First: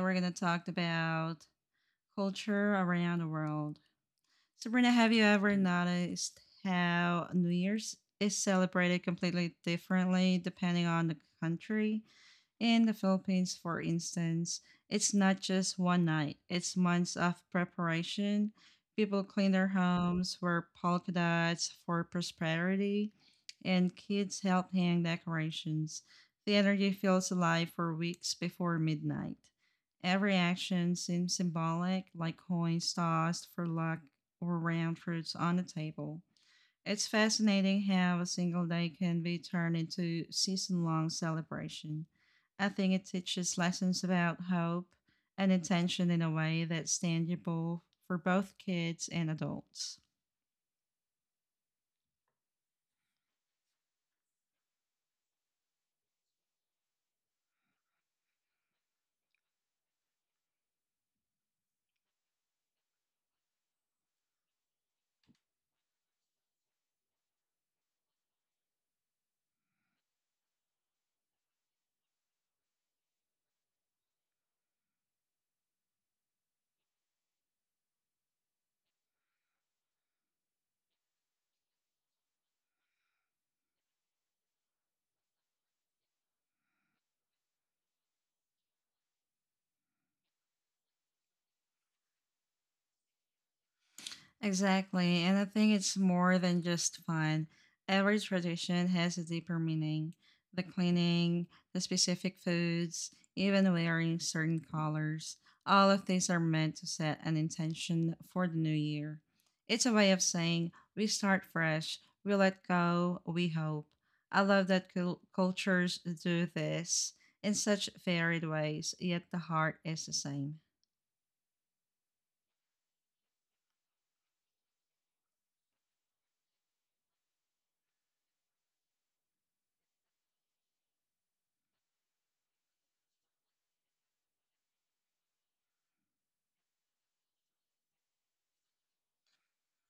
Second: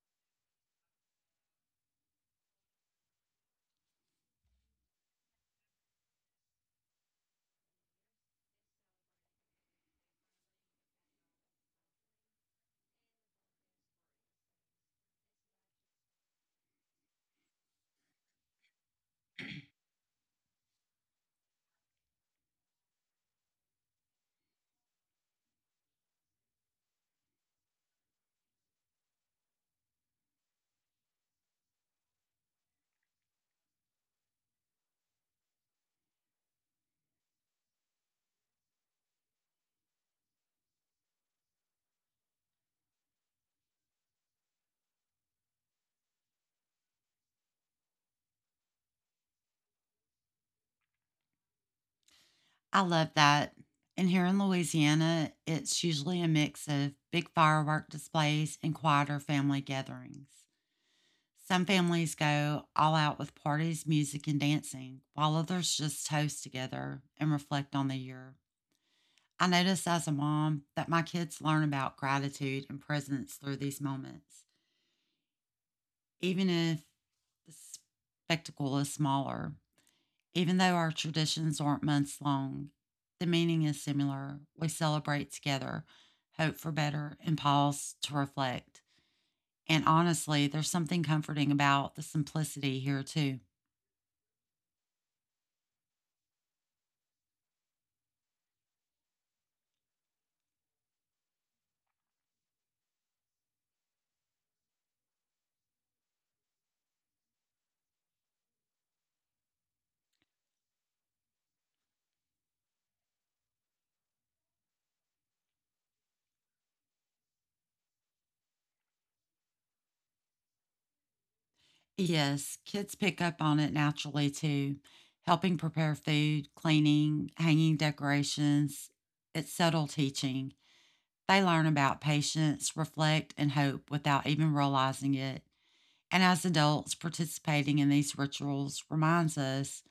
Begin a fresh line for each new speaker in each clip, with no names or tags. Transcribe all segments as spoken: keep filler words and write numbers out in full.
we're gonna talk about culture around the world. So Sabrina, have you ever noticed how New Year's is celebrated completely differently depending on the country? In the Philippines, for instance, it's not just one night, it's months of preparation. People clean their homes, wear polka dots for prosperity, and kids help hang decorations. The energy feels alive for weeks before midnight. Every action seems symbolic, like coins tossed for luck or round fruits on a table. It's fascinating how a single day can be turned into season long celebration. I think it teaches lessons about hope and intention in a way that's tangible for both kids and adults.
I love that. And here in Louisiana, it's usually a mix of big firework displays and quieter family gatherings. Some families go all out with parties, music, and dancing, while others just toast together and reflect on the year. I notice as a mom that my kids learn about gratitude and presence through these moments, even if the spectacle is smaller. Even though our traditions aren't months long, the meaning is similar. We celebrate together, hope for better, and pause to reflect. And honestly, there's something comforting about the simplicity here, too.
Exactly, and I think it's more than just fun. Every tradition has a deeper meaning. The cleaning, the specific foods, even wearing certain colors, all of these are meant to set an intention for the new year. It's a way of saying we start fresh, we let go, we hope. I love that cul- cultures do this in such varied ways, yet the heart is the same.
Yes, kids pick up on it naturally, too, helping prepare food, cleaning, hanging decorations. It's subtle teaching. They learn about patience, reflect, and hope without even realizing it. And as adults, participating in these rituals reminds us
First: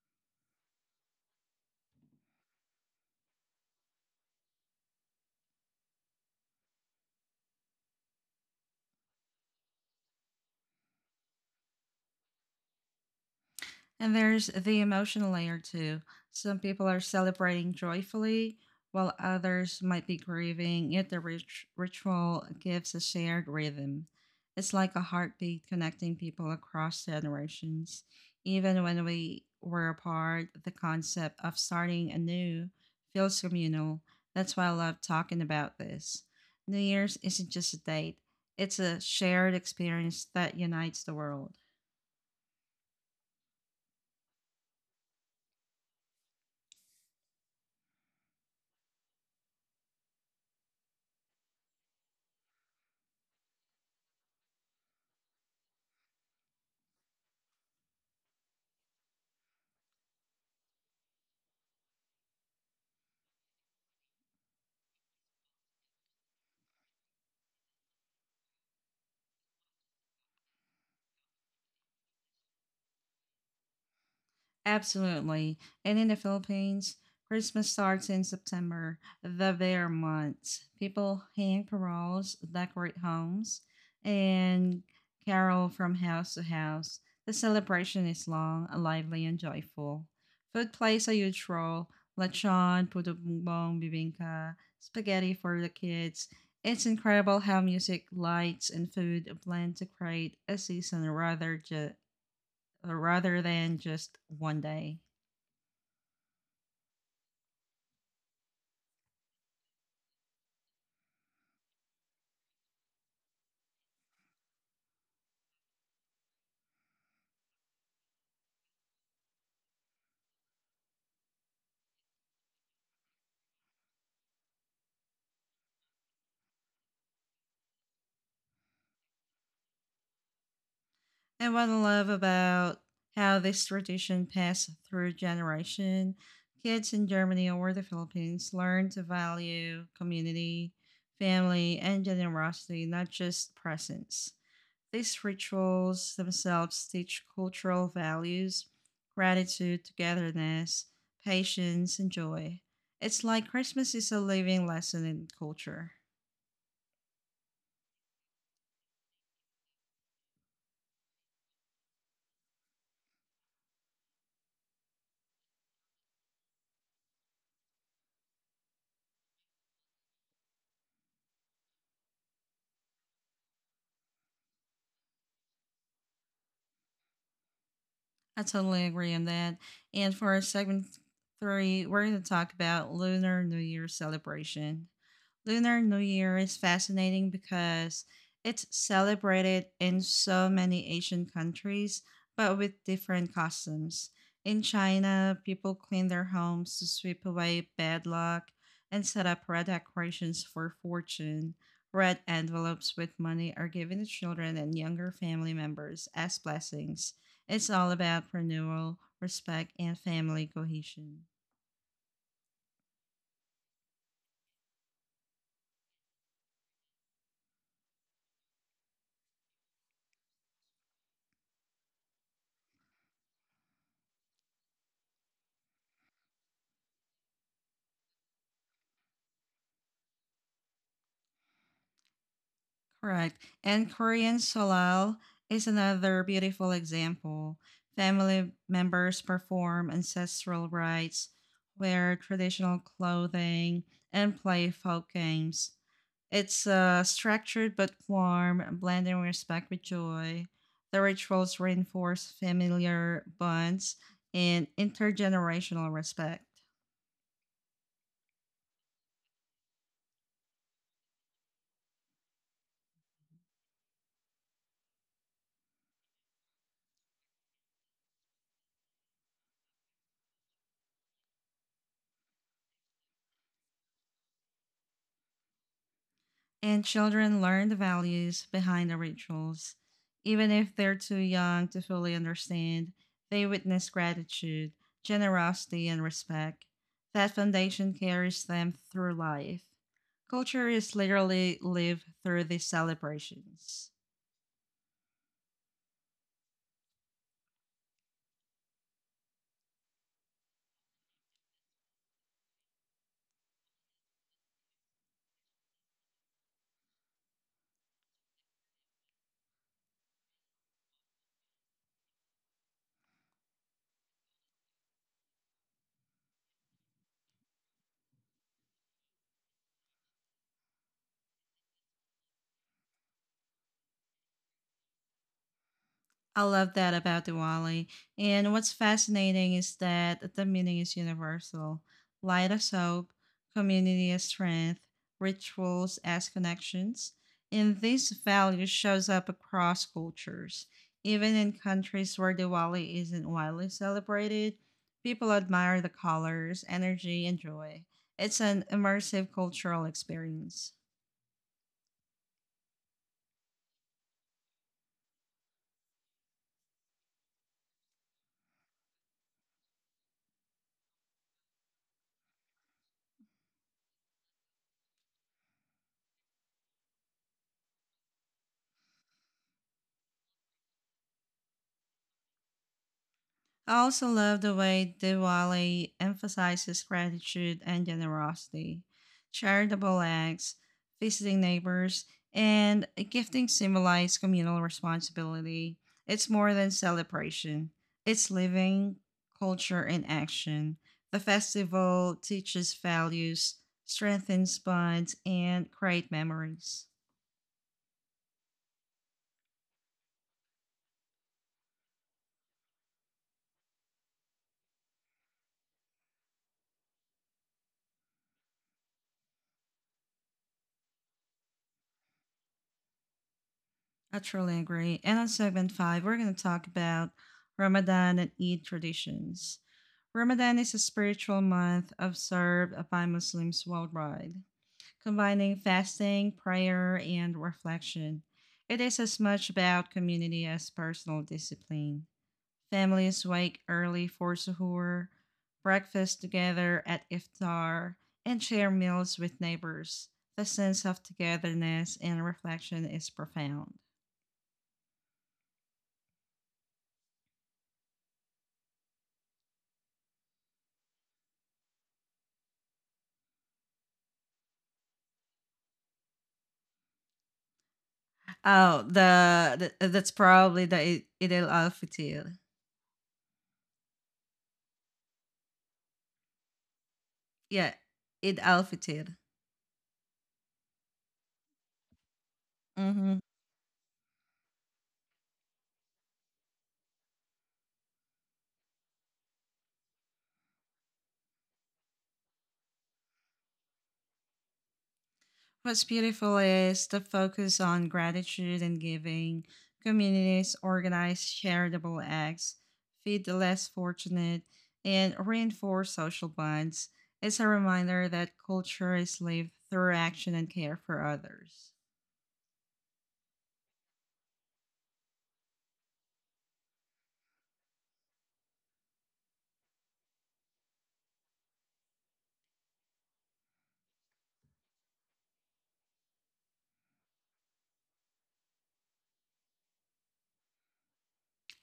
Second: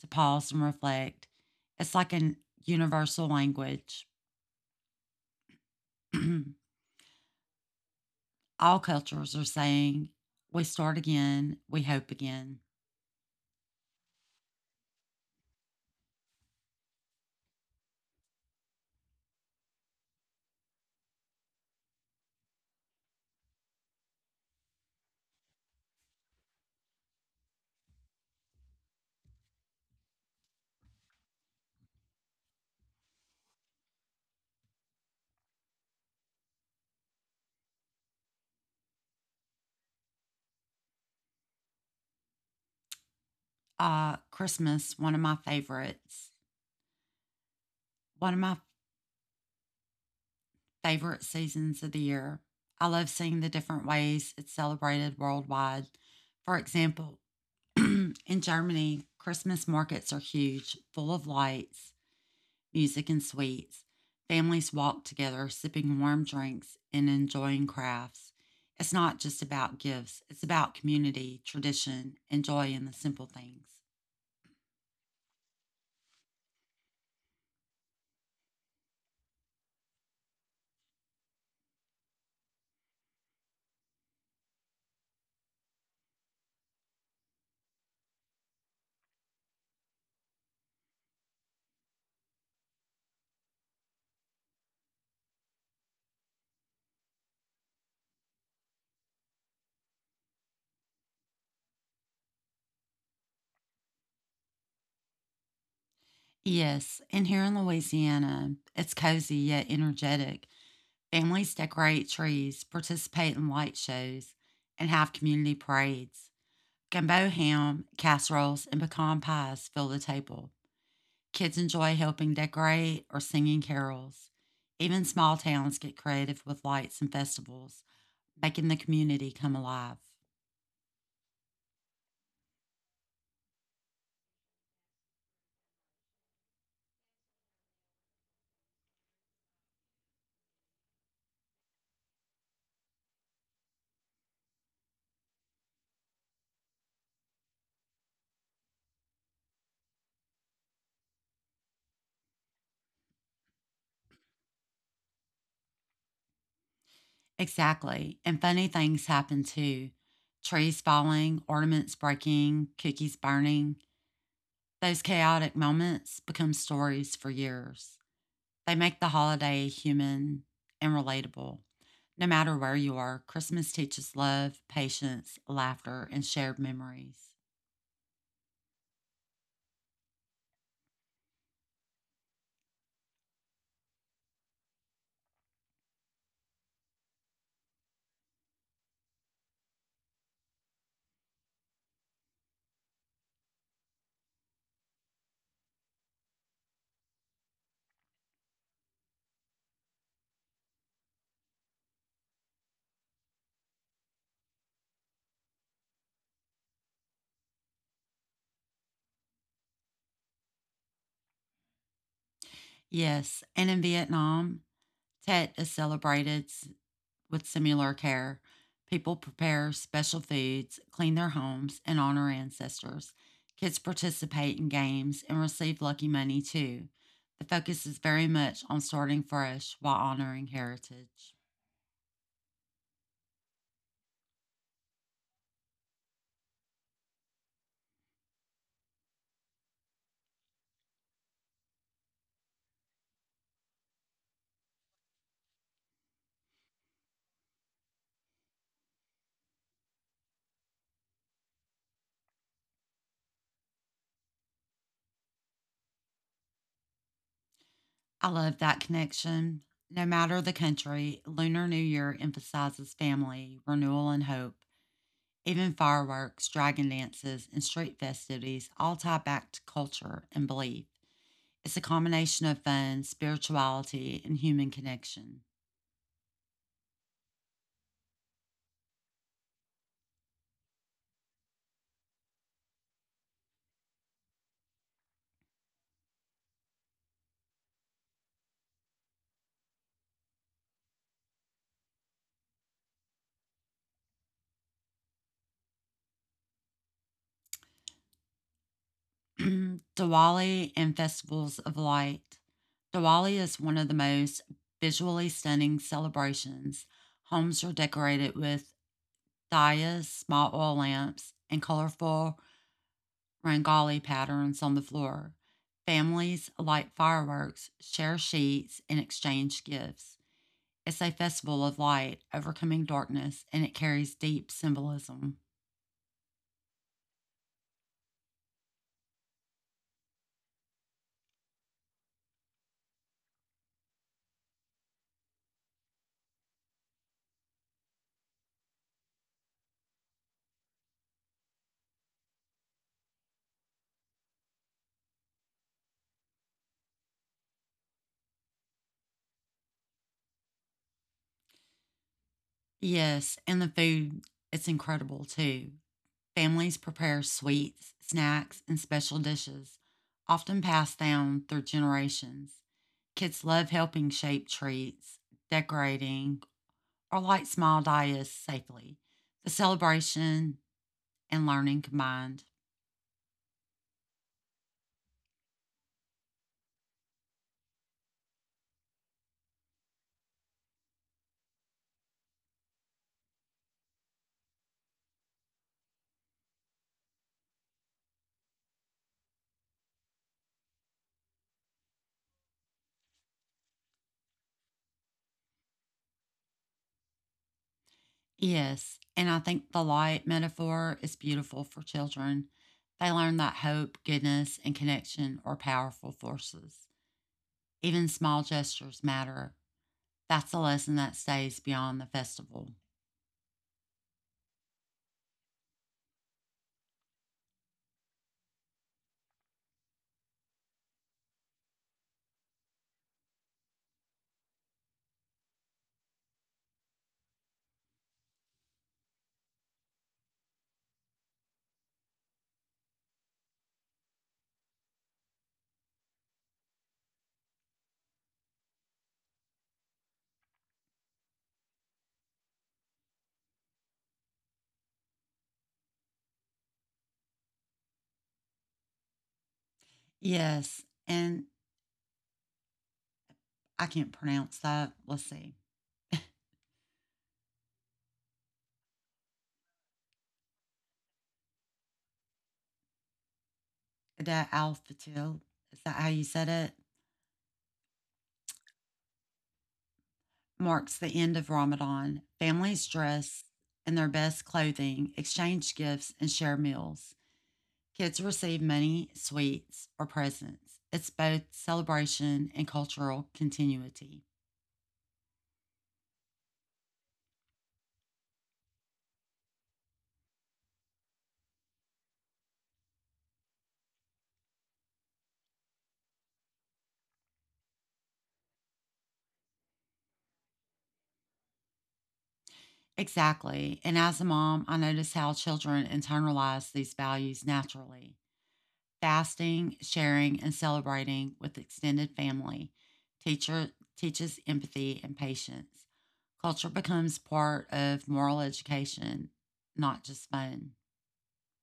to pause and reflect. It's like a universal language. All cultures are saying, we start again, we hope again.
And there's the emotional layer too. Some people are celebrating joyfully, while others might be grieving, yet the rit- ritual gives a shared rhythm. It's like a heartbeat connecting people across generations. Even when we were apart, the concept of starting anew feels communal. That's why I love talking about this. New Year's isn't just a date, it's a shared experience that unites the world.
Uh, Christmas, one of my favorites, one of my favorite seasons of the year. I love seeing the different ways it's celebrated worldwide. For example, in Germany, Christmas markets are huge, full of lights, music and sweets. Families walk together, sipping warm drinks and enjoying crafts. It's not just about gifts, it's about community, tradition, and joy in the simple things.
Absolutely. And in the Philippines, Christmas starts in September, the bear month. People hang paroles, decorate homes, and carol from house to house. The celebration is long, lively, and joyful. Food plays a huge role. Lechon, puto bumbong, bibingka, spaghetti for the kids. It's incredible how music, lights, and food blend to create a season rather, ju- rather than just one day.
Yes, and here in Louisiana, it's cozy yet energetic. Families decorate trees, participate in light shows, and have community parades. Gumbo ham, casseroles, and pecan pies fill the table. Kids enjoy helping decorate or singing carols. Even small towns get creative with lights and festivals, making the community come alive.
And what I love about how this tradition passed through generation, kids in Germany or the Philippines learn to value community, family, and generosity, not just presents. These rituals themselves teach cultural values, gratitude, togetherness, patience, and joy. It's like Christmas is a living lesson in culture.
Exactly. And funny things happen too, trees falling, ornaments breaking, cookies burning. Those chaotic moments become stories for years. They make the holiday human and relatable. No matter where you are, Christmas teaches love, patience, laughter, and shared memories.
I totally agree on that. And for segment three, we're going to talk about Lunar New Year celebration. Lunar New Year is fascinating because it's celebrated in so many Asian countries, but with different customs. In China, people clean their homes to sweep away bad luck and set up red decorations for fortune. Red envelopes with money are given to children and younger family members as blessings. It's all about renewal, respect, and family cohesion.
Yes, and in Vietnam, Tet is celebrated with similar care. People prepare special foods, clean their homes, and honor ancestors. Kids participate in games and receive lucky money too. The focus is very much on starting fresh while honoring heritage.
Correct. And Korean Solal is another beautiful example. Family members perform ancestral rites, wear traditional clothing, and play folk games. It's uh, structured but warm, blending respect with joy. The rituals reinforce familiar bonds and intergenerational respect.
I love that connection. No matter the country, Lunar New Year emphasizes family, renewal, and hope. Even fireworks, dragon dances, and street festivities all tie back to culture and belief. It's a combination of fun, spirituality, and human connection.
And children learn the values behind the rituals. Even if they're too young to fully understand, they witness gratitude, generosity, and respect. That foundation carries them through life. Culture is literally lived through these celebrations.
Diwali and Festivals of Light. Diwali is one of the most visually stunning celebrations. Homes are decorated with diyas, small oil lamps, and colorful rangoli patterns on the floor. Families light fireworks, share sheets, and exchange gifts. It's a festival of light, overcoming darkness, and it carries deep symbolism.
I love that about Diwali. And what's fascinating is that the meaning is universal light as hope, community as strength, rituals as connections. And this value shows up across cultures. Even in countries where Diwali isn't widely celebrated, people admire the colors, energy, and joy. It's an immersive cultural experience.
Yes, and the food, it's incredible too. Families prepare sweets, snacks, and special dishes, often passed down through generations. Kids love helping shape treats, decorating, or light small diets safely. The celebration and learning combined.
I also love the way Diwali emphasizes gratitude and generosity, charitable acts, visiting neighbors, and gifting symbolize communal responsibility. It's more than celebration, it's living culture in action. The festival teaches values, strengthens bonds, and create memories.
Yes, and I think the light metaphor is beautiful for children. They learn that hope, goodness, and connection are powerful forces. Even small gestures matter. That's a lesson that stays beyond the festival.
I truly agree. And on segment five, we're going to talk about Ramadan and Eid traditions. Ramadan is a spiritual month observed by Muslims worldwide, combining fasting, prayer, and reflection. It is as much about community as personal discipline. Families wake early for suhoor, breakfast together at iftar, and share meals with neighbors. The sense of togetherness and reflection is profound.
Yes, and I can't pronounce that. Let's see.
Oh, the, the that's probably the Eid al Fitr.
The al fatil, is that how you said it?
Yeah, Eid al Fitr.
Marks the end of Ramadan. Families
Mm-hmm.
dress in their best clothing, exchange gifts, and share meals. Kids receive money, sweets, or presents. It's both celebration and cultural continuity.
What's beautiful is the focus on gratitude and giving. Communities organize charitable acts, feed the less fortunate, and reinforce social bonds. It's a reminder that culture is lived through action and care for others.
Exactly. And as a mom, I notice how children internalize these values naturally. Fasting, sharing, and celebrating with extended family teacher teaches empathy and patience. Culture becomes part of moral education, not just fun.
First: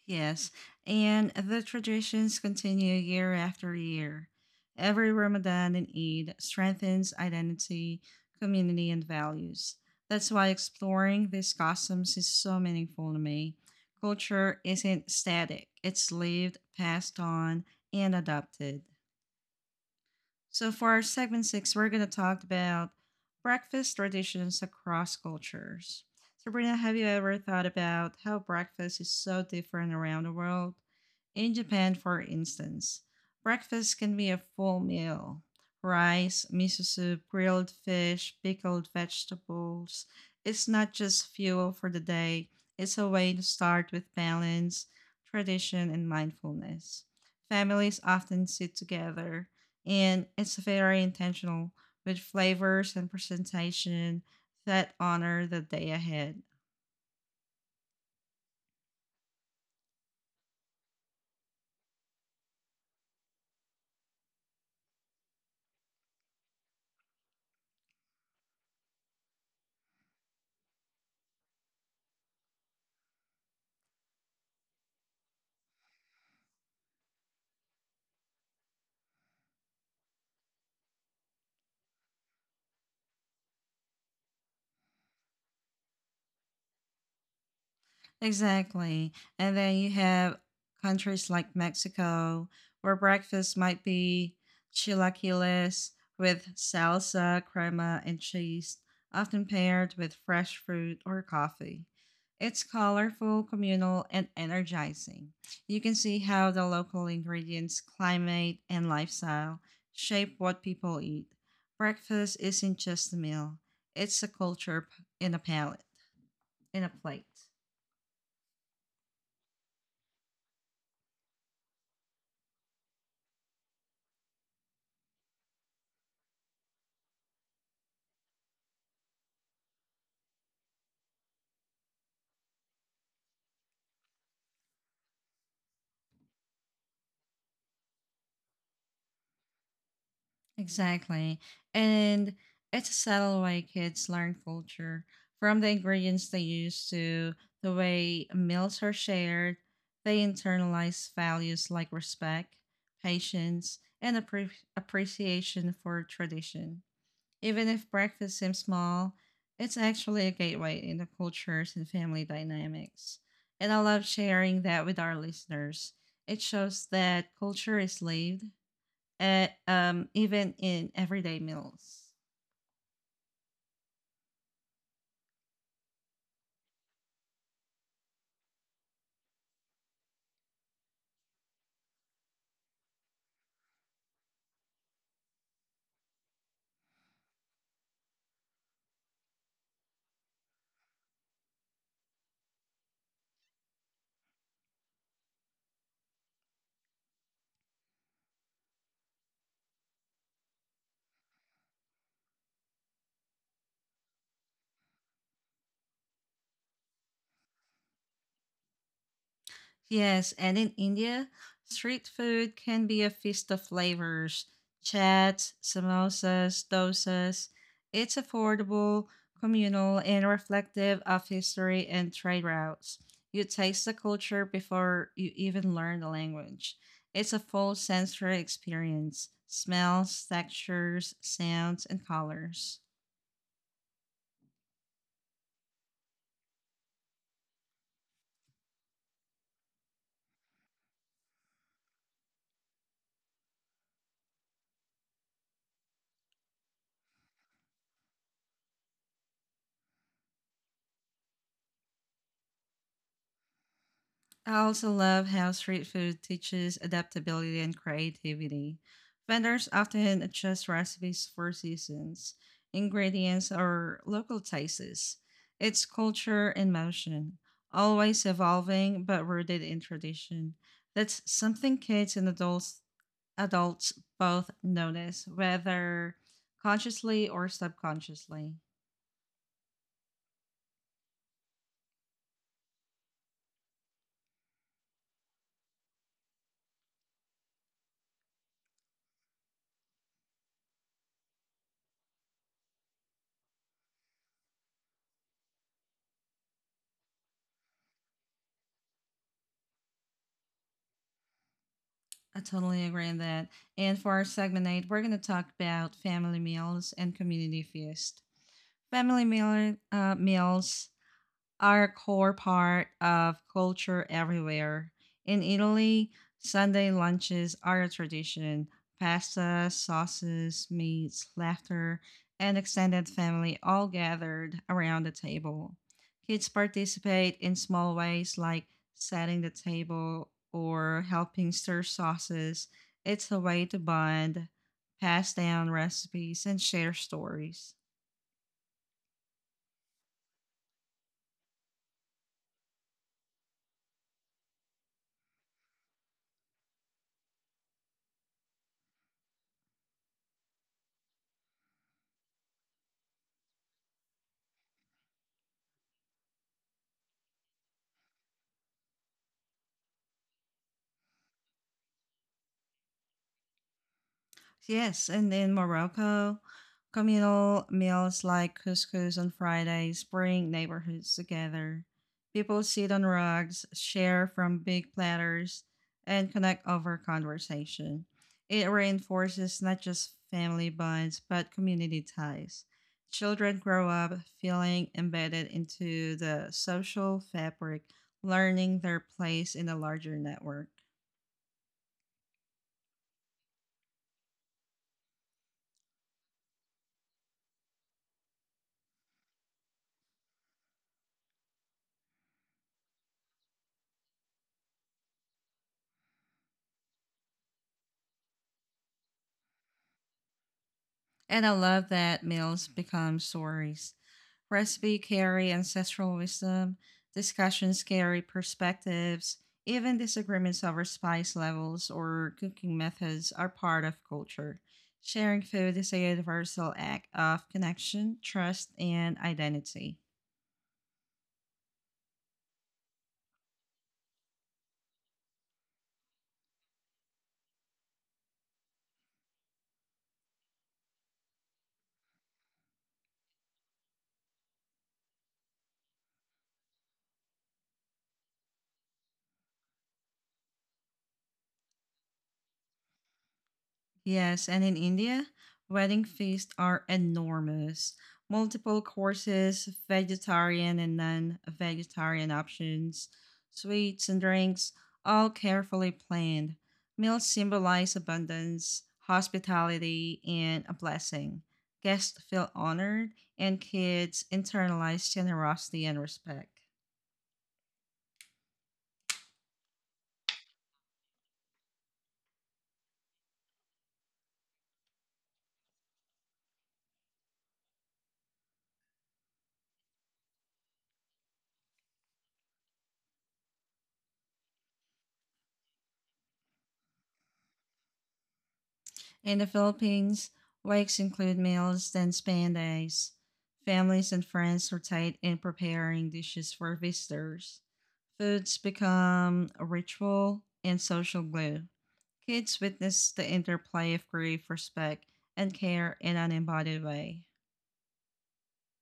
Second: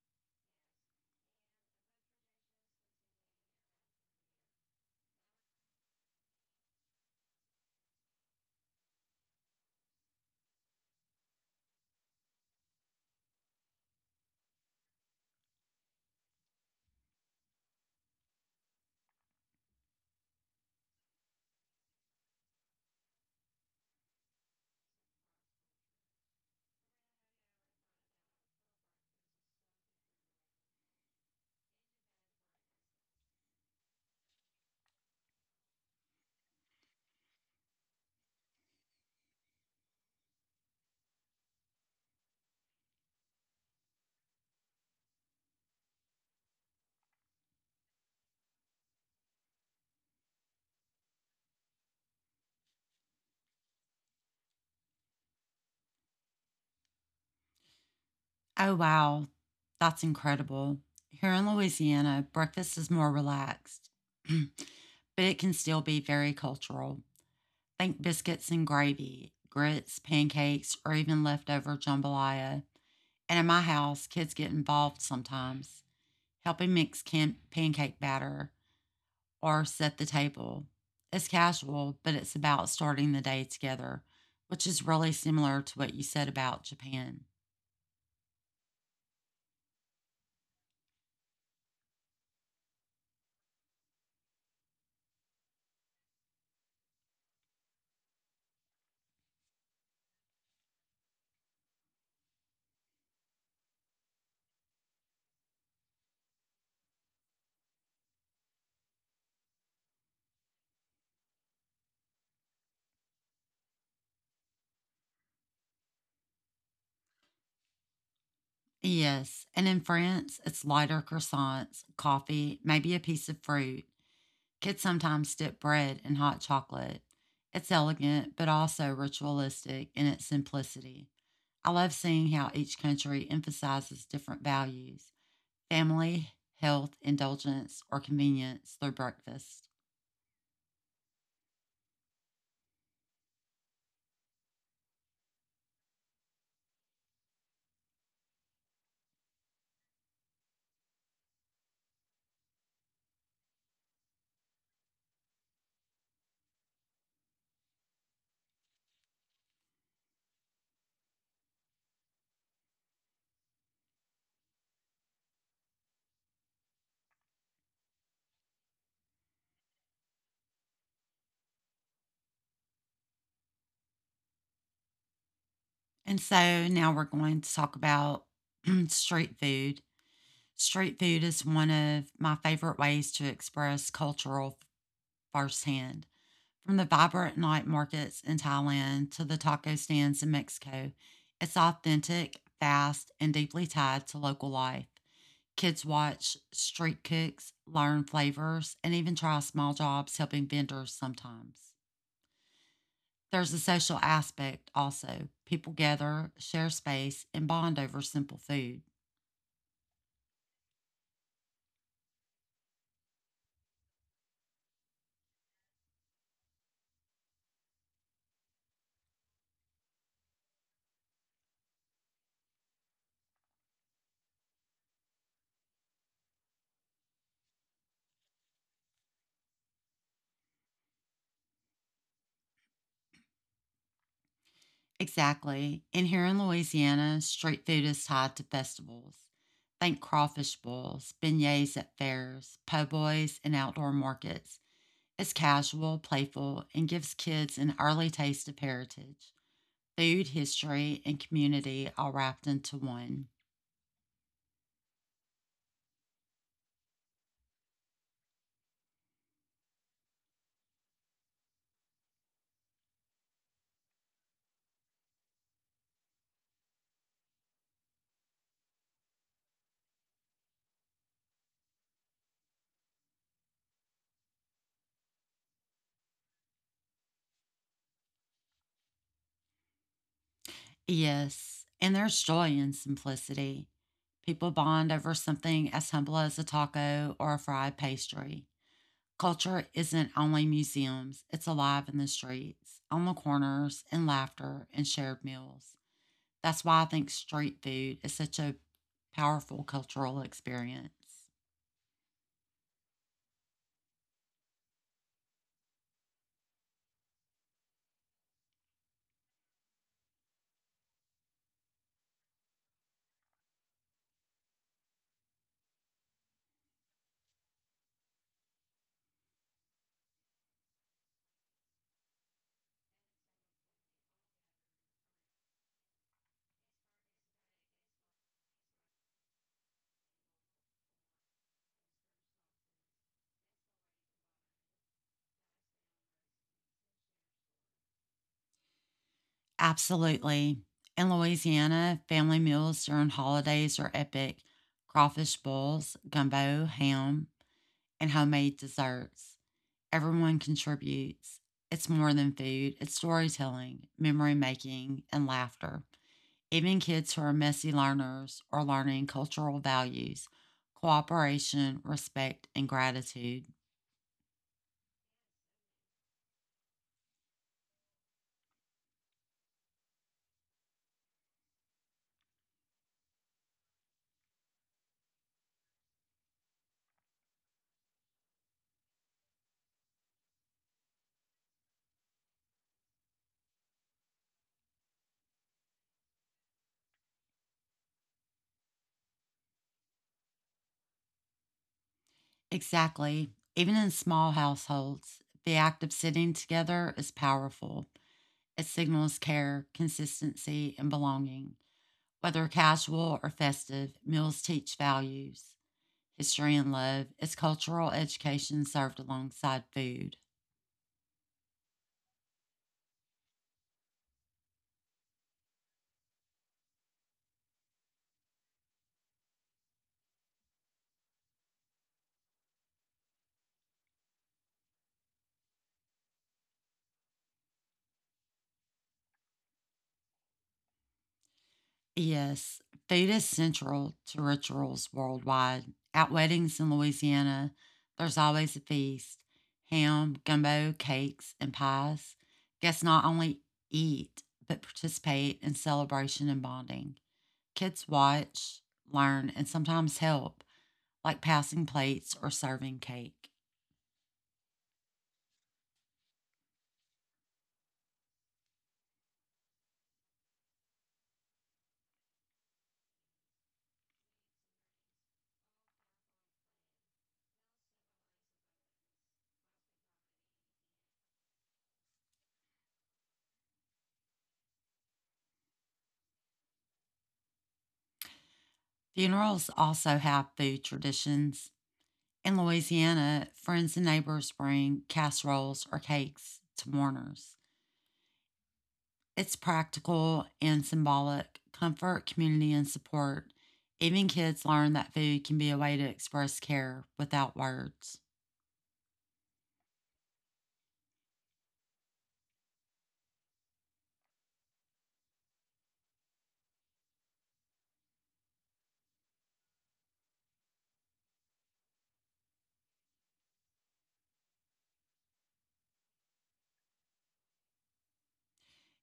Yes, and the traditions continue year after year. Every Ramadan and Eid strengthens identity, community, and values. That's why exploring these customs is so meaningful to me. Culture isn't static, it's lived, passed on, and adopted. So, for our segment six, we're going to talk about breakfast traditions across cultures. Sabrina, have you ever thought about how breakfast is so different around the world? In Japan, for instance, breakfast can be a full meal rice, miso soup, grilled fish, pickled vegetables. It's not just fuel for the day, it's a way to start with balance, tradition, and mindfulness. Families often sit together and it's very intentional with flavors and presentation that honor the day ahead.
Oh wow, that's incredible. Here in Louisiana, breakfast is more relaxed, but it can still be very cultural. Think biscuits and gravy, grits, pancakes, or even leftover jambalaya. And in my house, kids get involved sometimes, helping mix can- pancake batter, or set the table. It's casual, but it's about starting the day together, which is really similar to what you said about Japan.
Exactly. And then you have countries like Mexico, where breakfast might be chilaquiles with salsa, crema, and cheese, often paired with fresh fruit or coffee. It's colorful, communal, and energizing. You can see how the local ingredients, climate, and lifestyle shape what people eat. Breakfast isn't just a meal, it's a culture p- in a palate, in a plate.
Yes, and in France, it's lighter croissants, coffee, maybe a piece of fruit. Kids sometimes dip bread in hot chocolate. It's elegant, but also ritualistic in its simplicity. I love seeing how each country emphasizes different values, family, health, indulgence, or convenience through breakfast.
Exactly. And it's a subtle way kids learn culture from the ingredients they use to the way meals are shared. They internalize values like respect, patience, and appre- appreciation for tradition. Even if breakfast seems small, it's actually a gateway into cultures and family dynamics. And I love sharing that with our listeners. It shows that culture is lived, uh, um, even in everyday meals.
And so now we're going to talk about street food. Street food is one of my favorite ways to express cultural firsthand. From the vibrant night markets in Thailand to the taco stands in Mexico, it's authentic, fast, and deeply tied to local life. Kids watch street cooks, learn flavors, and even try small jobs helping vendors sometimes. There's a social aspect also. People gather, share space, and bond over simple food.
Yes, and in India, street food can be a feast of flavors chats, samosas, dosas. It's affordable, communal, and reflective of history and trade routes. You taste the culture before you even learn the language. It's a full sensory experience smells, textures, sounds, and colors.
Exactly. And here in Louisiana, street food is tied to festivals. Think crawfish bowls, beignets at fairs, po' boys, and outdoor markets. It's casual, playful, and gives kids an early taste of heritage, food, history, and community all wrapped into one.
I also love how street food teaches adaptability and creativity. Vendors often adjust recipes for seasons, ingredients, or local tastes. It's culture in motion, always evolving but rooted in tradition. That's something kids and adults adults both notice, whether consciously or subconsciously.
Yes. And there's joy in simplicity. People bond over something as humble as a taco or a fried pastry. Culture isn't only museums, it's alive in the streets, on the corners, in laughter, and shared meals. That's why I think street food is such a powerful cultural experience.
I totally agree on that. And for our segment eight, we're gonna talk about family meals and community feast. Family meal uh, meals are a core part of culture everywhere. In Italy, Sunday lunches are a tradition. Pasta, sauces, meats, laughter, and extended family all gathered around the table. Kids participate in small ways like setting the table or helping stir sauces. It's a way to bond, pass down recipes, and share stories.
Absolutely. In Louisiana, family meals during holidays are epic, crawfish bowls, gumbo, ham, and homemade desserts. Everyone contributes. It's more than food, it's storytelling, memory making, and laughter. Even kids who are messy learners are learning cultural values, cooperation, respect, and gratitude.
Yes, and in Morocco, communal meals like couscous on Fridays bring neighborhoods together. People sit on rugs, share from big platters, and connect over conversation. It reinforces not just family bonds, but community ties. Children grow up feeling embedded into the social fabric, learning their place in a larger network.
Exactly. Even in small households, the act of sitting together is powerful. It signals care, consistency, and belonging. Whether casual or festive, meals teach values, history, and love. It's cultural education served alongside food.
And I love that meals become stories Recipe carry ancestral wisdom, discussions carry perspectives, even disagreements over spice levels or cooking methods are part of culture. Sharing food is a universal act of connection, trust, and identity.
Yes, food is central to rituals worldwide. At weddings in Louisiana, there's always a feast, ham, gumbo, cakes, and pies. Guests not only eat, but participate in celebration and bonding. Kids watch, learn, and sometimes help, like passing plates or serving cake.
Yes, and in India, wedding feasts are enormous. Multiple courses, vegetarian and non vegetarian options, sweets and drinks, all carefully planned. Meals symbolize abundance, hospitality, and a blessing. Guests feel honored, and kids internalize generosity and respect.
Funerals also have food traditions. In Louisiana, friends and neighbors bring casseroles or cakes to mourners. It's practical and symbolic, comfort, community, and support. Even kids learn that food can be a way to express care without words.
In the Philippines, wakes include meals, then span days. Families and friends rotate in preparing dishes for visitors. Foods become a ritual and social glue. Kids witness the interplay of grief, respect, and care in an embodied way.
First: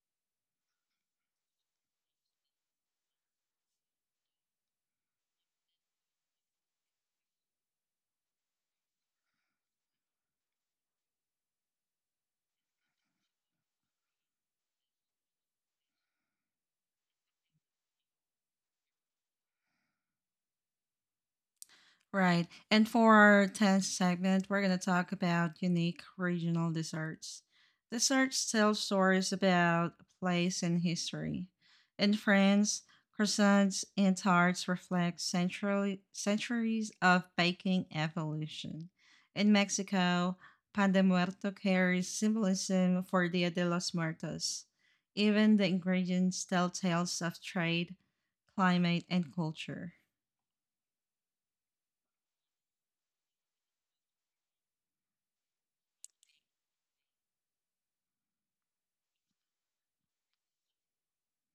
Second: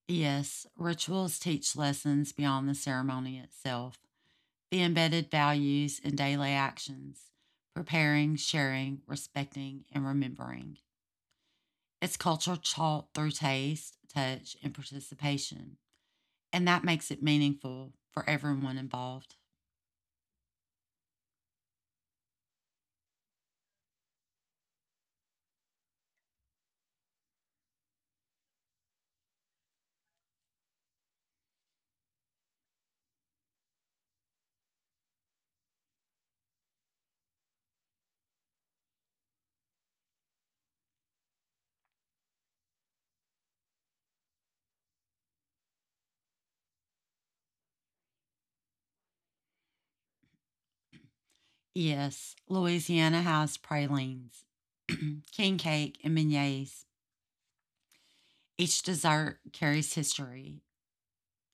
Yes, rituals teach lessons beyond the ceremony itself. The embedded values in daily actions, preparing, sharing, respecting, and remembering. It's culture taught through taste, touch, and participation, and that makes it meaningful for everyone involved.
Right. And for our tenth segment, we're going to talk about unique regional desserts. Desserts tell stories about a place and history. In France, croissants and tarts reflect centrally, centuries of baking evolution. In Mexico, pan de muerto carries symbolism for Dia de los Muertos. Even the ingredients tell tales of trade, climate, and culture.
Yes, Louisiana has pralines, king cake, and beignets. Each dessert carries history,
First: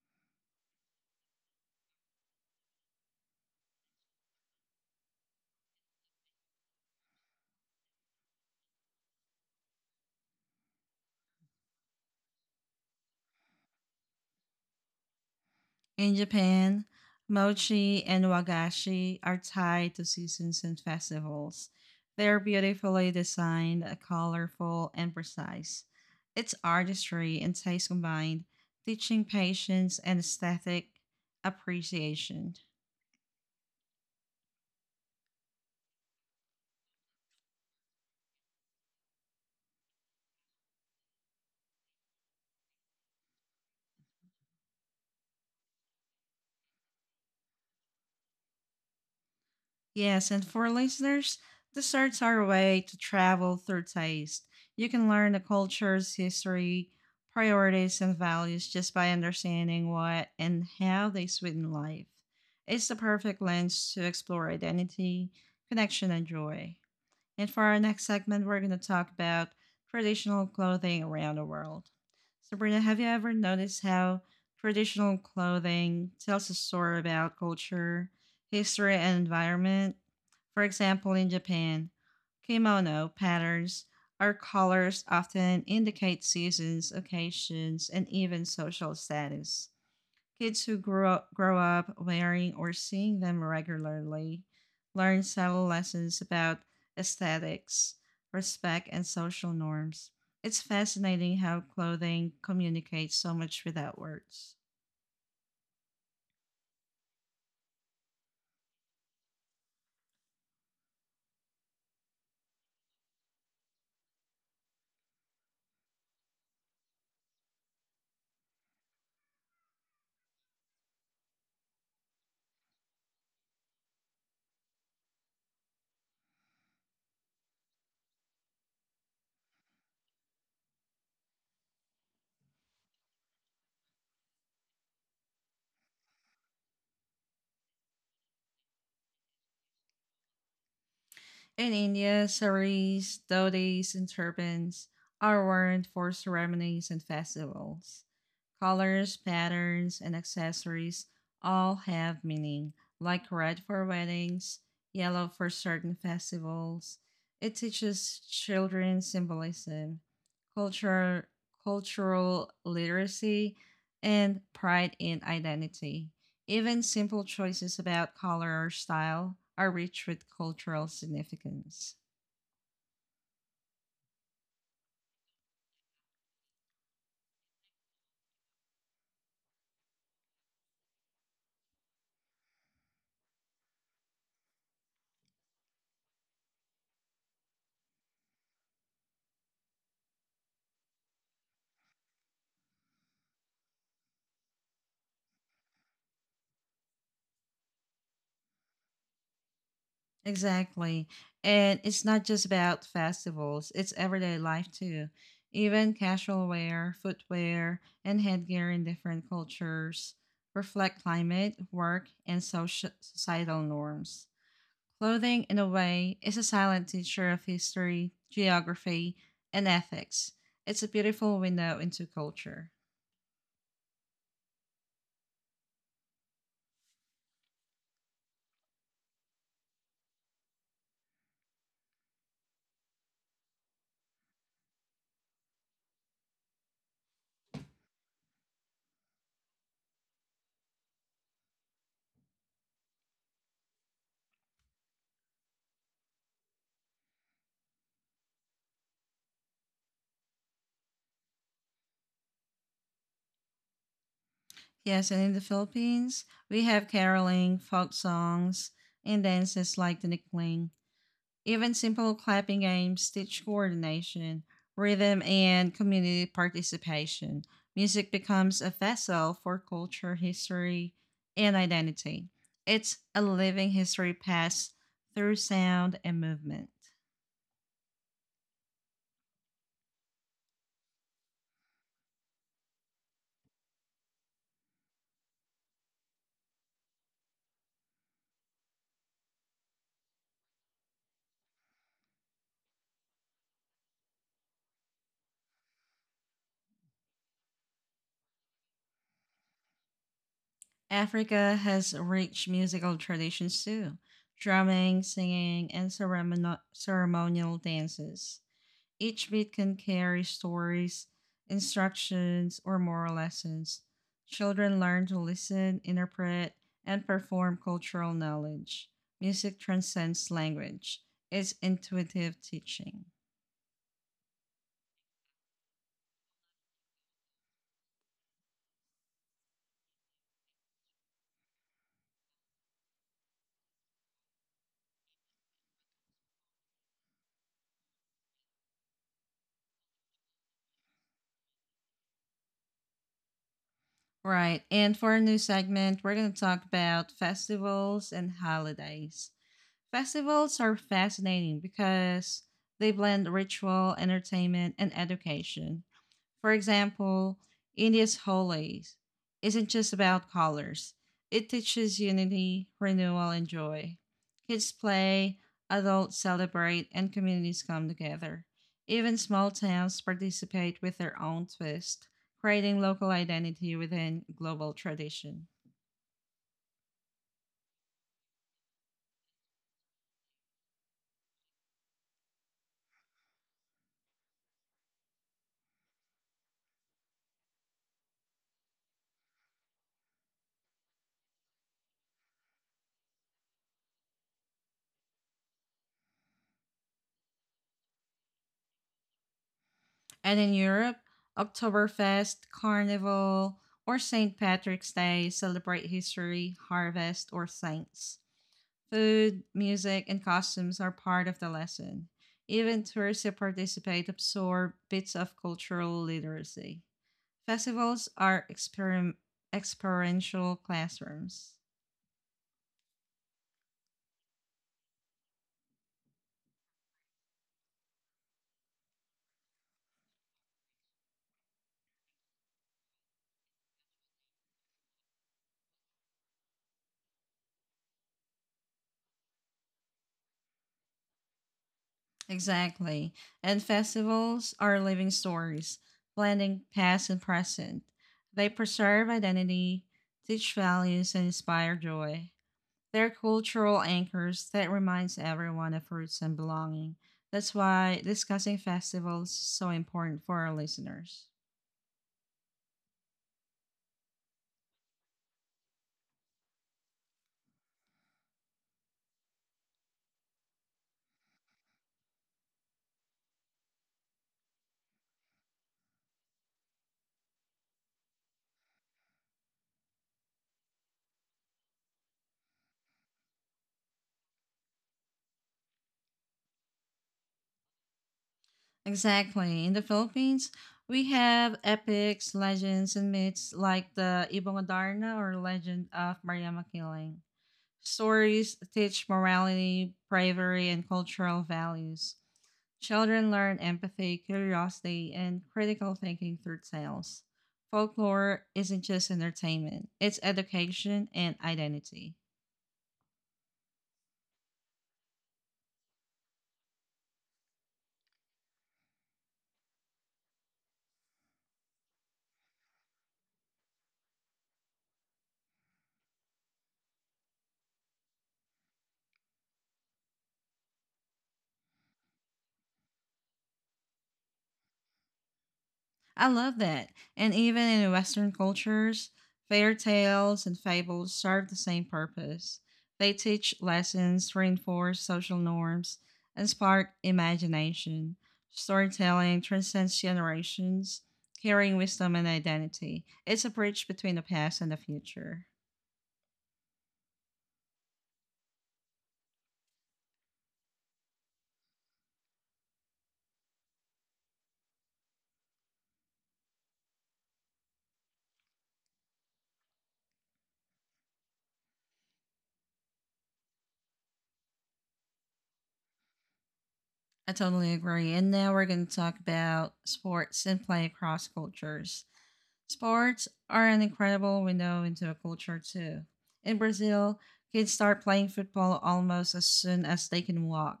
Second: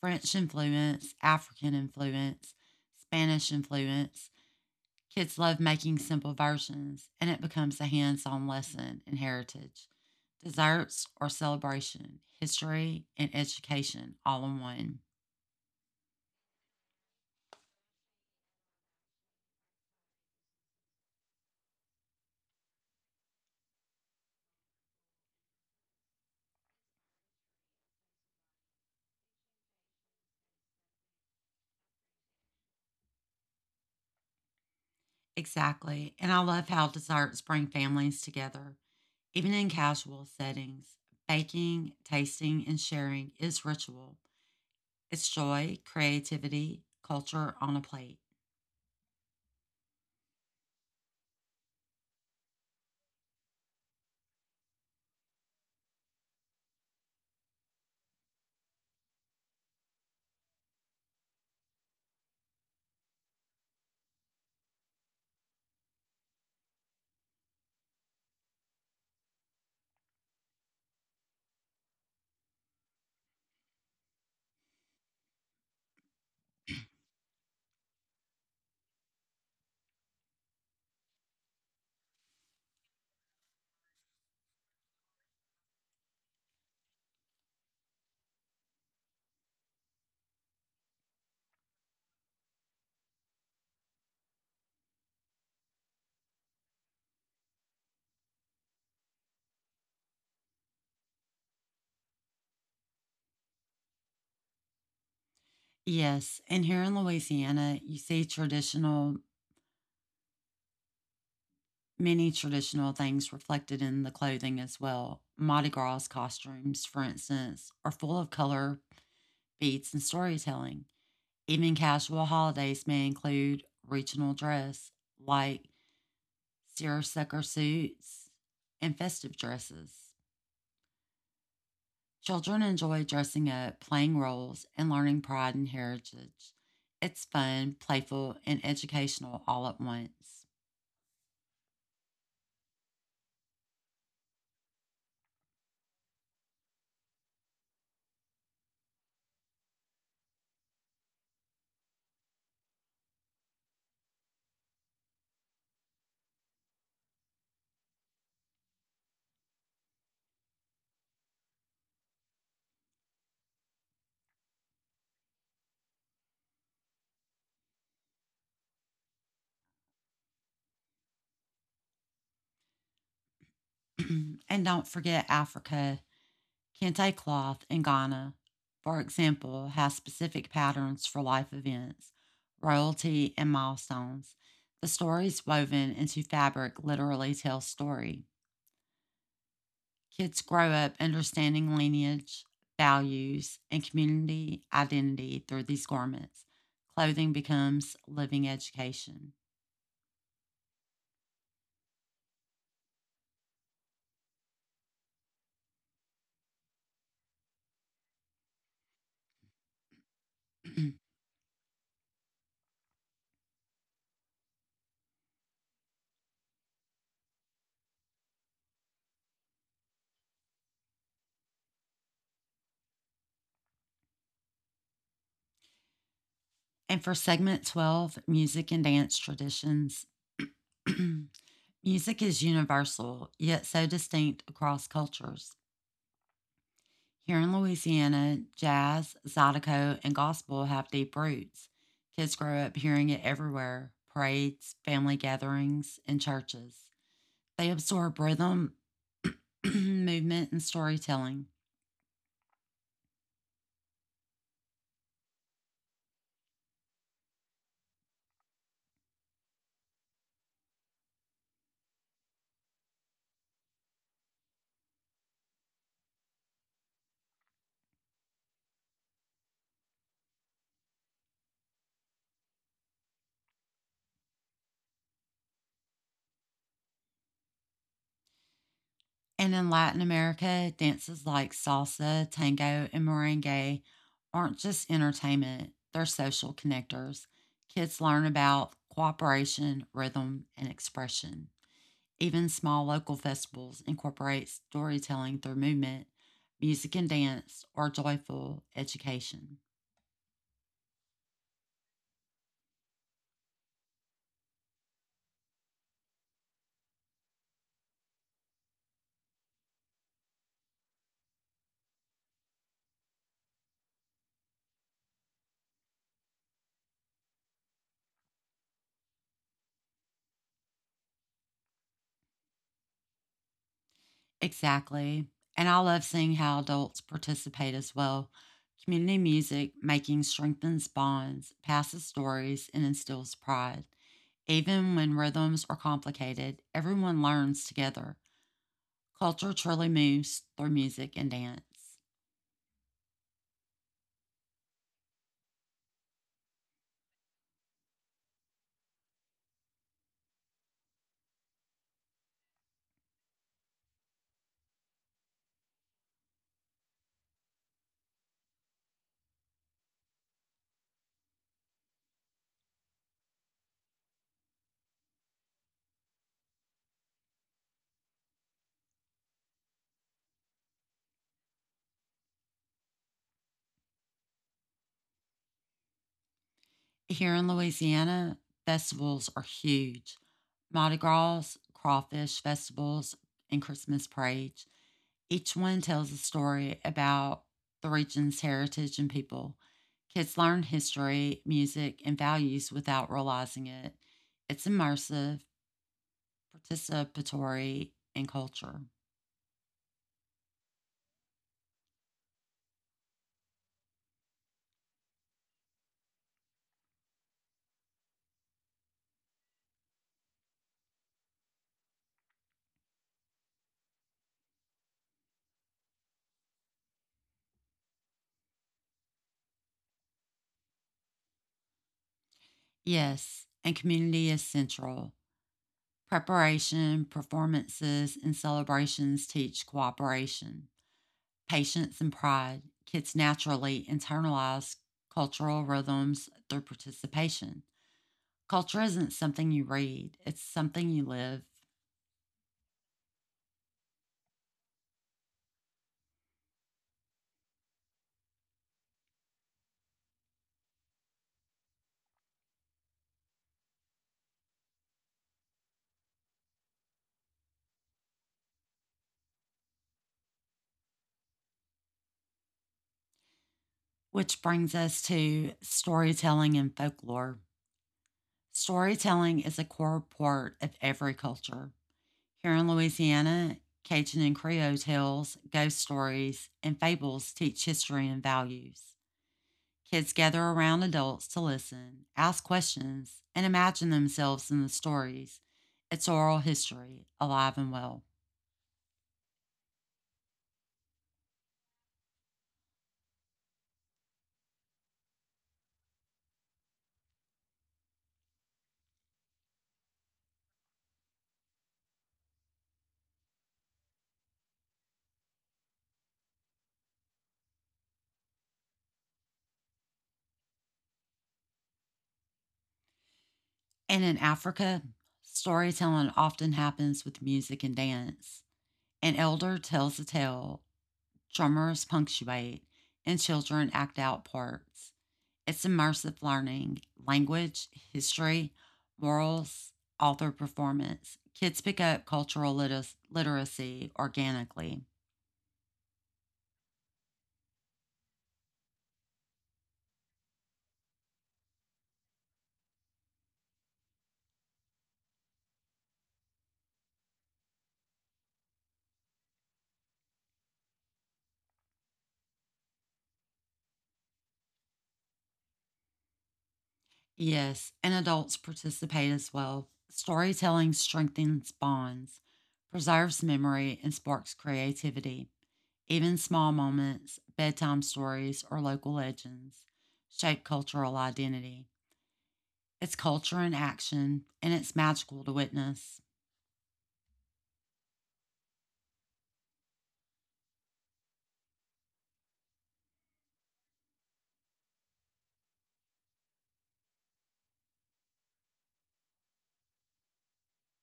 French influence, African influence, Spanish influence. Kids love making simple versions, and it becomes a hands on lesson in heritage, desserts or celebration, history and education all in one.
In Japan, mochi and wagashi are tied to seasons and festivals. They are beautifully designed, colorful, and precise. It's artistry and taste combined, teaching patience and aesthetic appreciation.
Exactly. And I love how desserts bring families together. Even in casual settings, baking, tasting, and sharing is ritual. It's joy, creativity, culture on a plate.
Yes, and for listeners, desserts are a way to travel through taste. You can learn the culture's history, priorities, and values just by understanding what and how they sweeten life. It's the perfect lens to explore identity, connection, and joy. And for our next segment, we're going to talk about traditional clothing around the world. Sabrina, have you ever noticed how traditional clothing tells a story about culture, history, and environment? For example, in Japan, kimono patterns or colors often indicate seasons, occasions, and even social status. Kids who grow up, grow up wearing or seeing them regularly learn several lessons about aesthetics, respect, and social norms. It's fascinating how clothing communicates so much without words.
Yes, and here in Louisiana, you see traditional, many traditional things reflected in the clothing as well. Mardi Gras costumes, for instance, are full of color, beads, and storytelling. Even casual holidays may include regional dress, like seersucker suits and festive dresses. Children enjoy dressing up, playing roles, and learning pride and heritage. It's fun, playful, and educational all at once.
In India, saris, dhotis, and turbans are worn for ceremonies and festivals. Colors, patterns, and accessories all have meaning, like red for weddings, yellow for certain festivals. It teaches children symbolism, culture, cultural literacy, and pride in identity. Even simple choices about color or style are rich with cultural significance.
And don't forget Africa. Kente cloth in Ghana, for example, has specific patterns for life events, royalty, and milestones. The stories woven into fabric literally tell story. Kids grow up understanding lineage, values, and community identity through these garments. Clothing becomes living education.
Exactly. And it's not just about festivals, it's everyday life too. Even casual wear, footwear, and headgear in different cultures reflect climate, work, and social, societal norms. Clothing, in a way, is a silent teacher of history, geography, and ethics. It's a beautiful window into culture.
And for segment twelve, music and dance traditions, music is universal, yet so distinct across cultures. Here in Louisiana, jazz, zydeco, and gospel have deep roots. Kids grow up hearing it everywhere, parades, family gatherings, and churches. They absorb rhythm, movement, and storytelling.
Yes, and in the Philippines, we have caroling, folk songs, and dances like the Nikling. Even simple clapping games teach coordination, rhythm, and community participation. Music becomes a vessel for culture, history, and identity. It's a living history passed through sound and movement.
And in Latin America, dances like salsa, tango, and merengue aren't just entertainment, they're social connectors. Kids learn about cooperation, rhythm, and expression. Even small local festivals incorporate storytelling through movement, music and dance, or joyful education.
Africa has rich musical traditions too, drumming, singing, and ceremon- ceremonial dances. Each beat can carry stories, instructions, or moral lessons. Children learn to listen, interpret, and perform cultural knowledge. Music transcends language, it's intuitive teaching.
Exactly. And I love seeing how adults participate as well. Community music making strengthens bonds, passes stories, and instills pride. Even when rhythms are complicated, everyone learns together. Culture truly moves through music and dance.
Right, and for a new segment, we're going to talk about festivals and holidays. Festivals are fascinating because they blend ritual, entertainment, and education. For example, India's Holi isn't just about colors, it teaches unity, renewal, and joy. Kids play, adults celebrate, and communities come together. Even small towns participate with their own twist, creating local identity within global tradition.
Here in Louisiana, festivals are huge, Mardi Gras, crawfish festivals, and Christmas parade. Each one tells a story about the region's heritage and people. Kids learn history, music, and values without realizing it. It's immersive, participatory, and culture.
And in Europe, Oktoberfest, Carnival, or Saint Patrick's Day celebrate history, harvest, or saints. Food, music, and costumes are part of the lesson. Even tourists who participate absorb bits of cultural literacy. Festivals are experim- experiential classrooms.
Yes, and community is central. Preparation, performances, and celebrations teach cooperation, patience, and pride. Kids naturally internalize cultural rhythms through participation. Culture isn't something you read, it's something you live.
Exactly. And festivals are living stories, blending past and present. They preserve identity, teach values, and inspire joy. They're cultural anchors that reminds everyone of roots and belonging. That's why discussing festivals is so important for our listeners.
Which brings us to storytelling and folklore. Storytelling is a core part of every culture. Here in Louisiana, Cajun and Creole tales, ghost stories, and fables teach history and values. Kids gather around adults to listen, ask questions, and imagine themselves in the stories. It's oral history, alive and well.
Exactly. In the Philippines, we have epics, legends, and myths like the Ibongadarna or legend of Mariama Killing. Stories teach morality, bravery, and cultural values. Children learn empathy, curiosity, and critical thinking through tales. Folklore isn't just entertainment, it's education and identity.
And in Africa, storytelling often happens with music and dance. An elder tells a tale, drummers punctuate, and children act out parts. It's immersive learning, language, history, morals, author performance. Kids pick up cultural lit- literacy organically.
I love that. And even in Western cultures, fairy tales and fables serve the same purpose. They teach lessons, reinforce social norms, and spark imagination. Storytelling transcends generations, carrying wisdom and identity. It's a bridge between the past and the future.
Yes, and adults participate as well. Storytelling strengthens bonds, preserves memory, and sparks creativity. Even small moments, bedtime stories, or local legends shape cultural identity. It's culture in action, and it's magical to witness.
I totally agree. And now we're going to talk about sports and play across cultures. Sports are an incredible window into a culture too. In Brazil, kids start playing football almost as soon as they can walk.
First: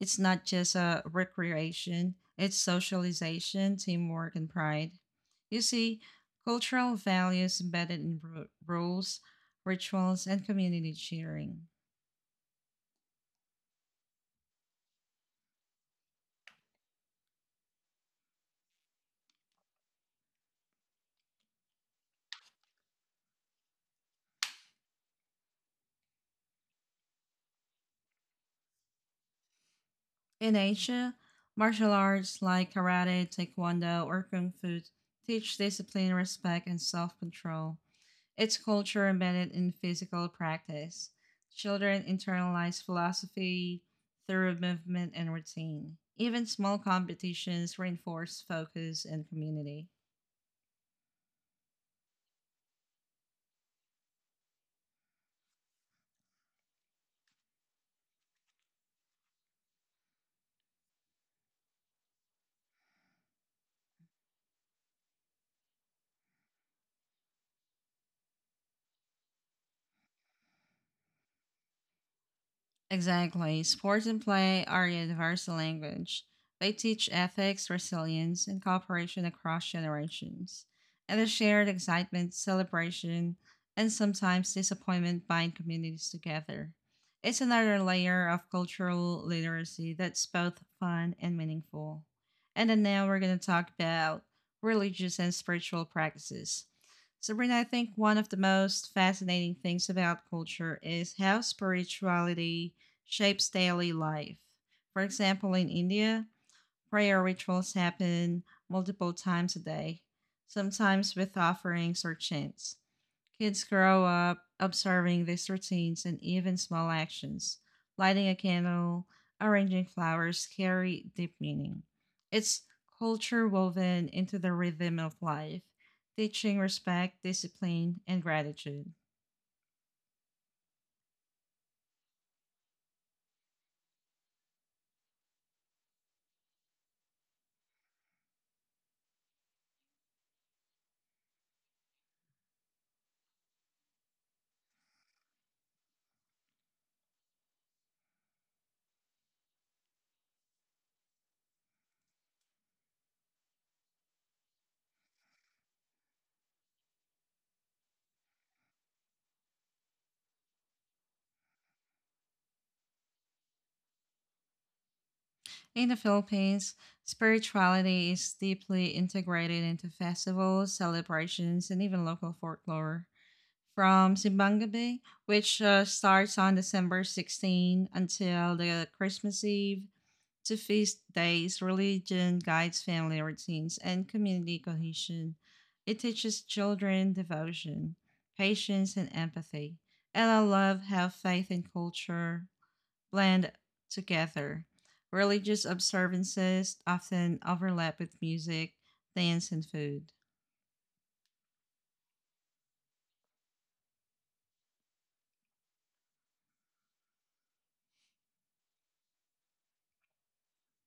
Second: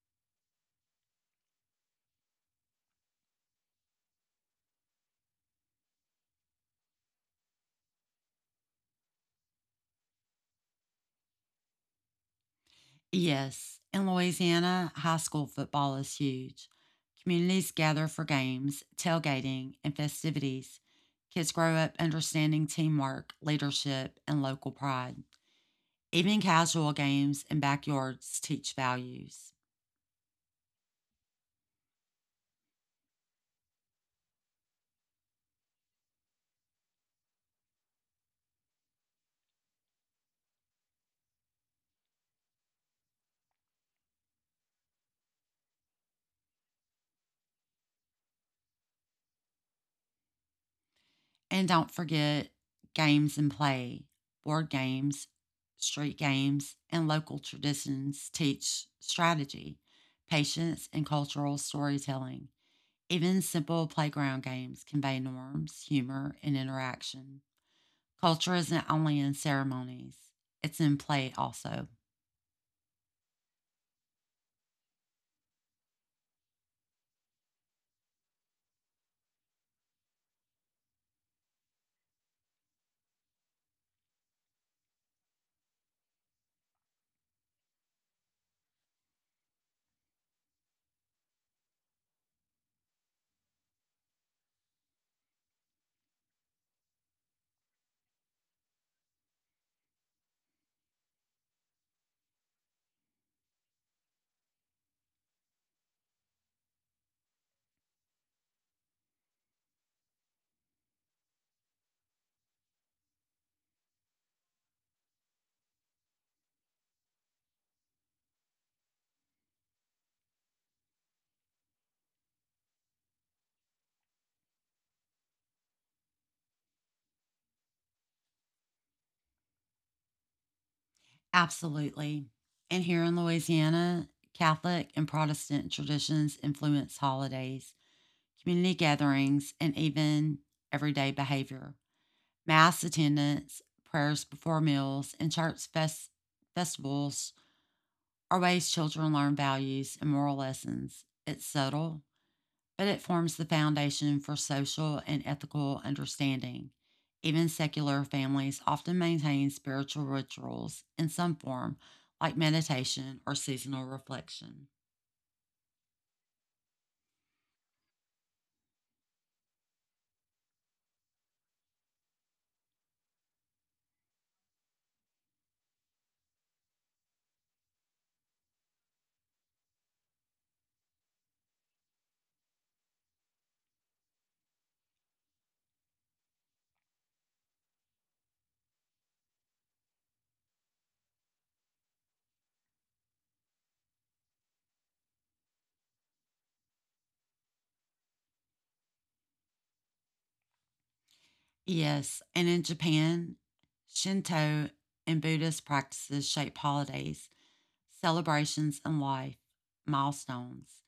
It's not just a recreation, it's socialization, teamwork, and pride. You see, cultural values embedded in ru- rules, rituals, and community cheering.
Yes, in Louisiana, high school football is huge. Communities gather for games, tailgating, and festivities. Kids grow up understanding teamwork, leadership, and local pride. Even casual games and backyards teach values.
In Asia, martial arts like karate, taekwondo, or kung fu teach discipline, respect, and self control. It's culture embedded in physical practice. Children internalize philosophy through movement and routine. Even small competitions reinforce focus and community.
And don't forget games and play, board games, street games, and local traditions teach strategy, patience, and cultural storytelling. Even simple playground games convey norms, humor, and interaction. Culture isn't only in ceremonies, it's in play also.
Exactly. Sports and play are universal language. They teach ethics, resilience, and cooperation across generations. And the shared excitement, celebration, and sometimes disappointment bind communities together. It's another layer of cultural literacy that's both fun and meaningful. And then now we're going to talk about religious and spiritual practices. Sabrina, I think one of the most fascinating things about culture is how spirituality shapes daily life. For example, in India, prayer rituals happen multiple times a day, sometimes with offerings or chants. Kids grow up observing these routines and even small actions. Lighting a candle, arranging flowers carry deep meaning. It's culture woven into the rhythm of life, teaching respect, discipline, and gratitude.
Absolutely. And here in Louisiana, Catholic and Protestant traditions influence holidays, community gatherings, and even everyday behavior. Mass attendance, prayers before meals, and church fest- festivals are ways children learn values and moral lessons. It's subtle, but it forms the foundation for social and ethical understanding. Even secular families often maintain spiritual rituals in some form, like meditation or seasonal reflection.
In the Philippines, spirituality is deeply integrated into festivals, celebrations, and even local folklore. From Simbang Gabi, which uh, starts on December sixteenth until the Christmas Eve, to feast days, religion guides family routines and community cohesion. It teaches children devotion, patience, and empathy. And I love how faith and culture blend together. Religious observances often overlap with music, dance, and food.
Yes, and in Japan, Shinto and Buddhist practices shape holidays, celebrations, and life milestones.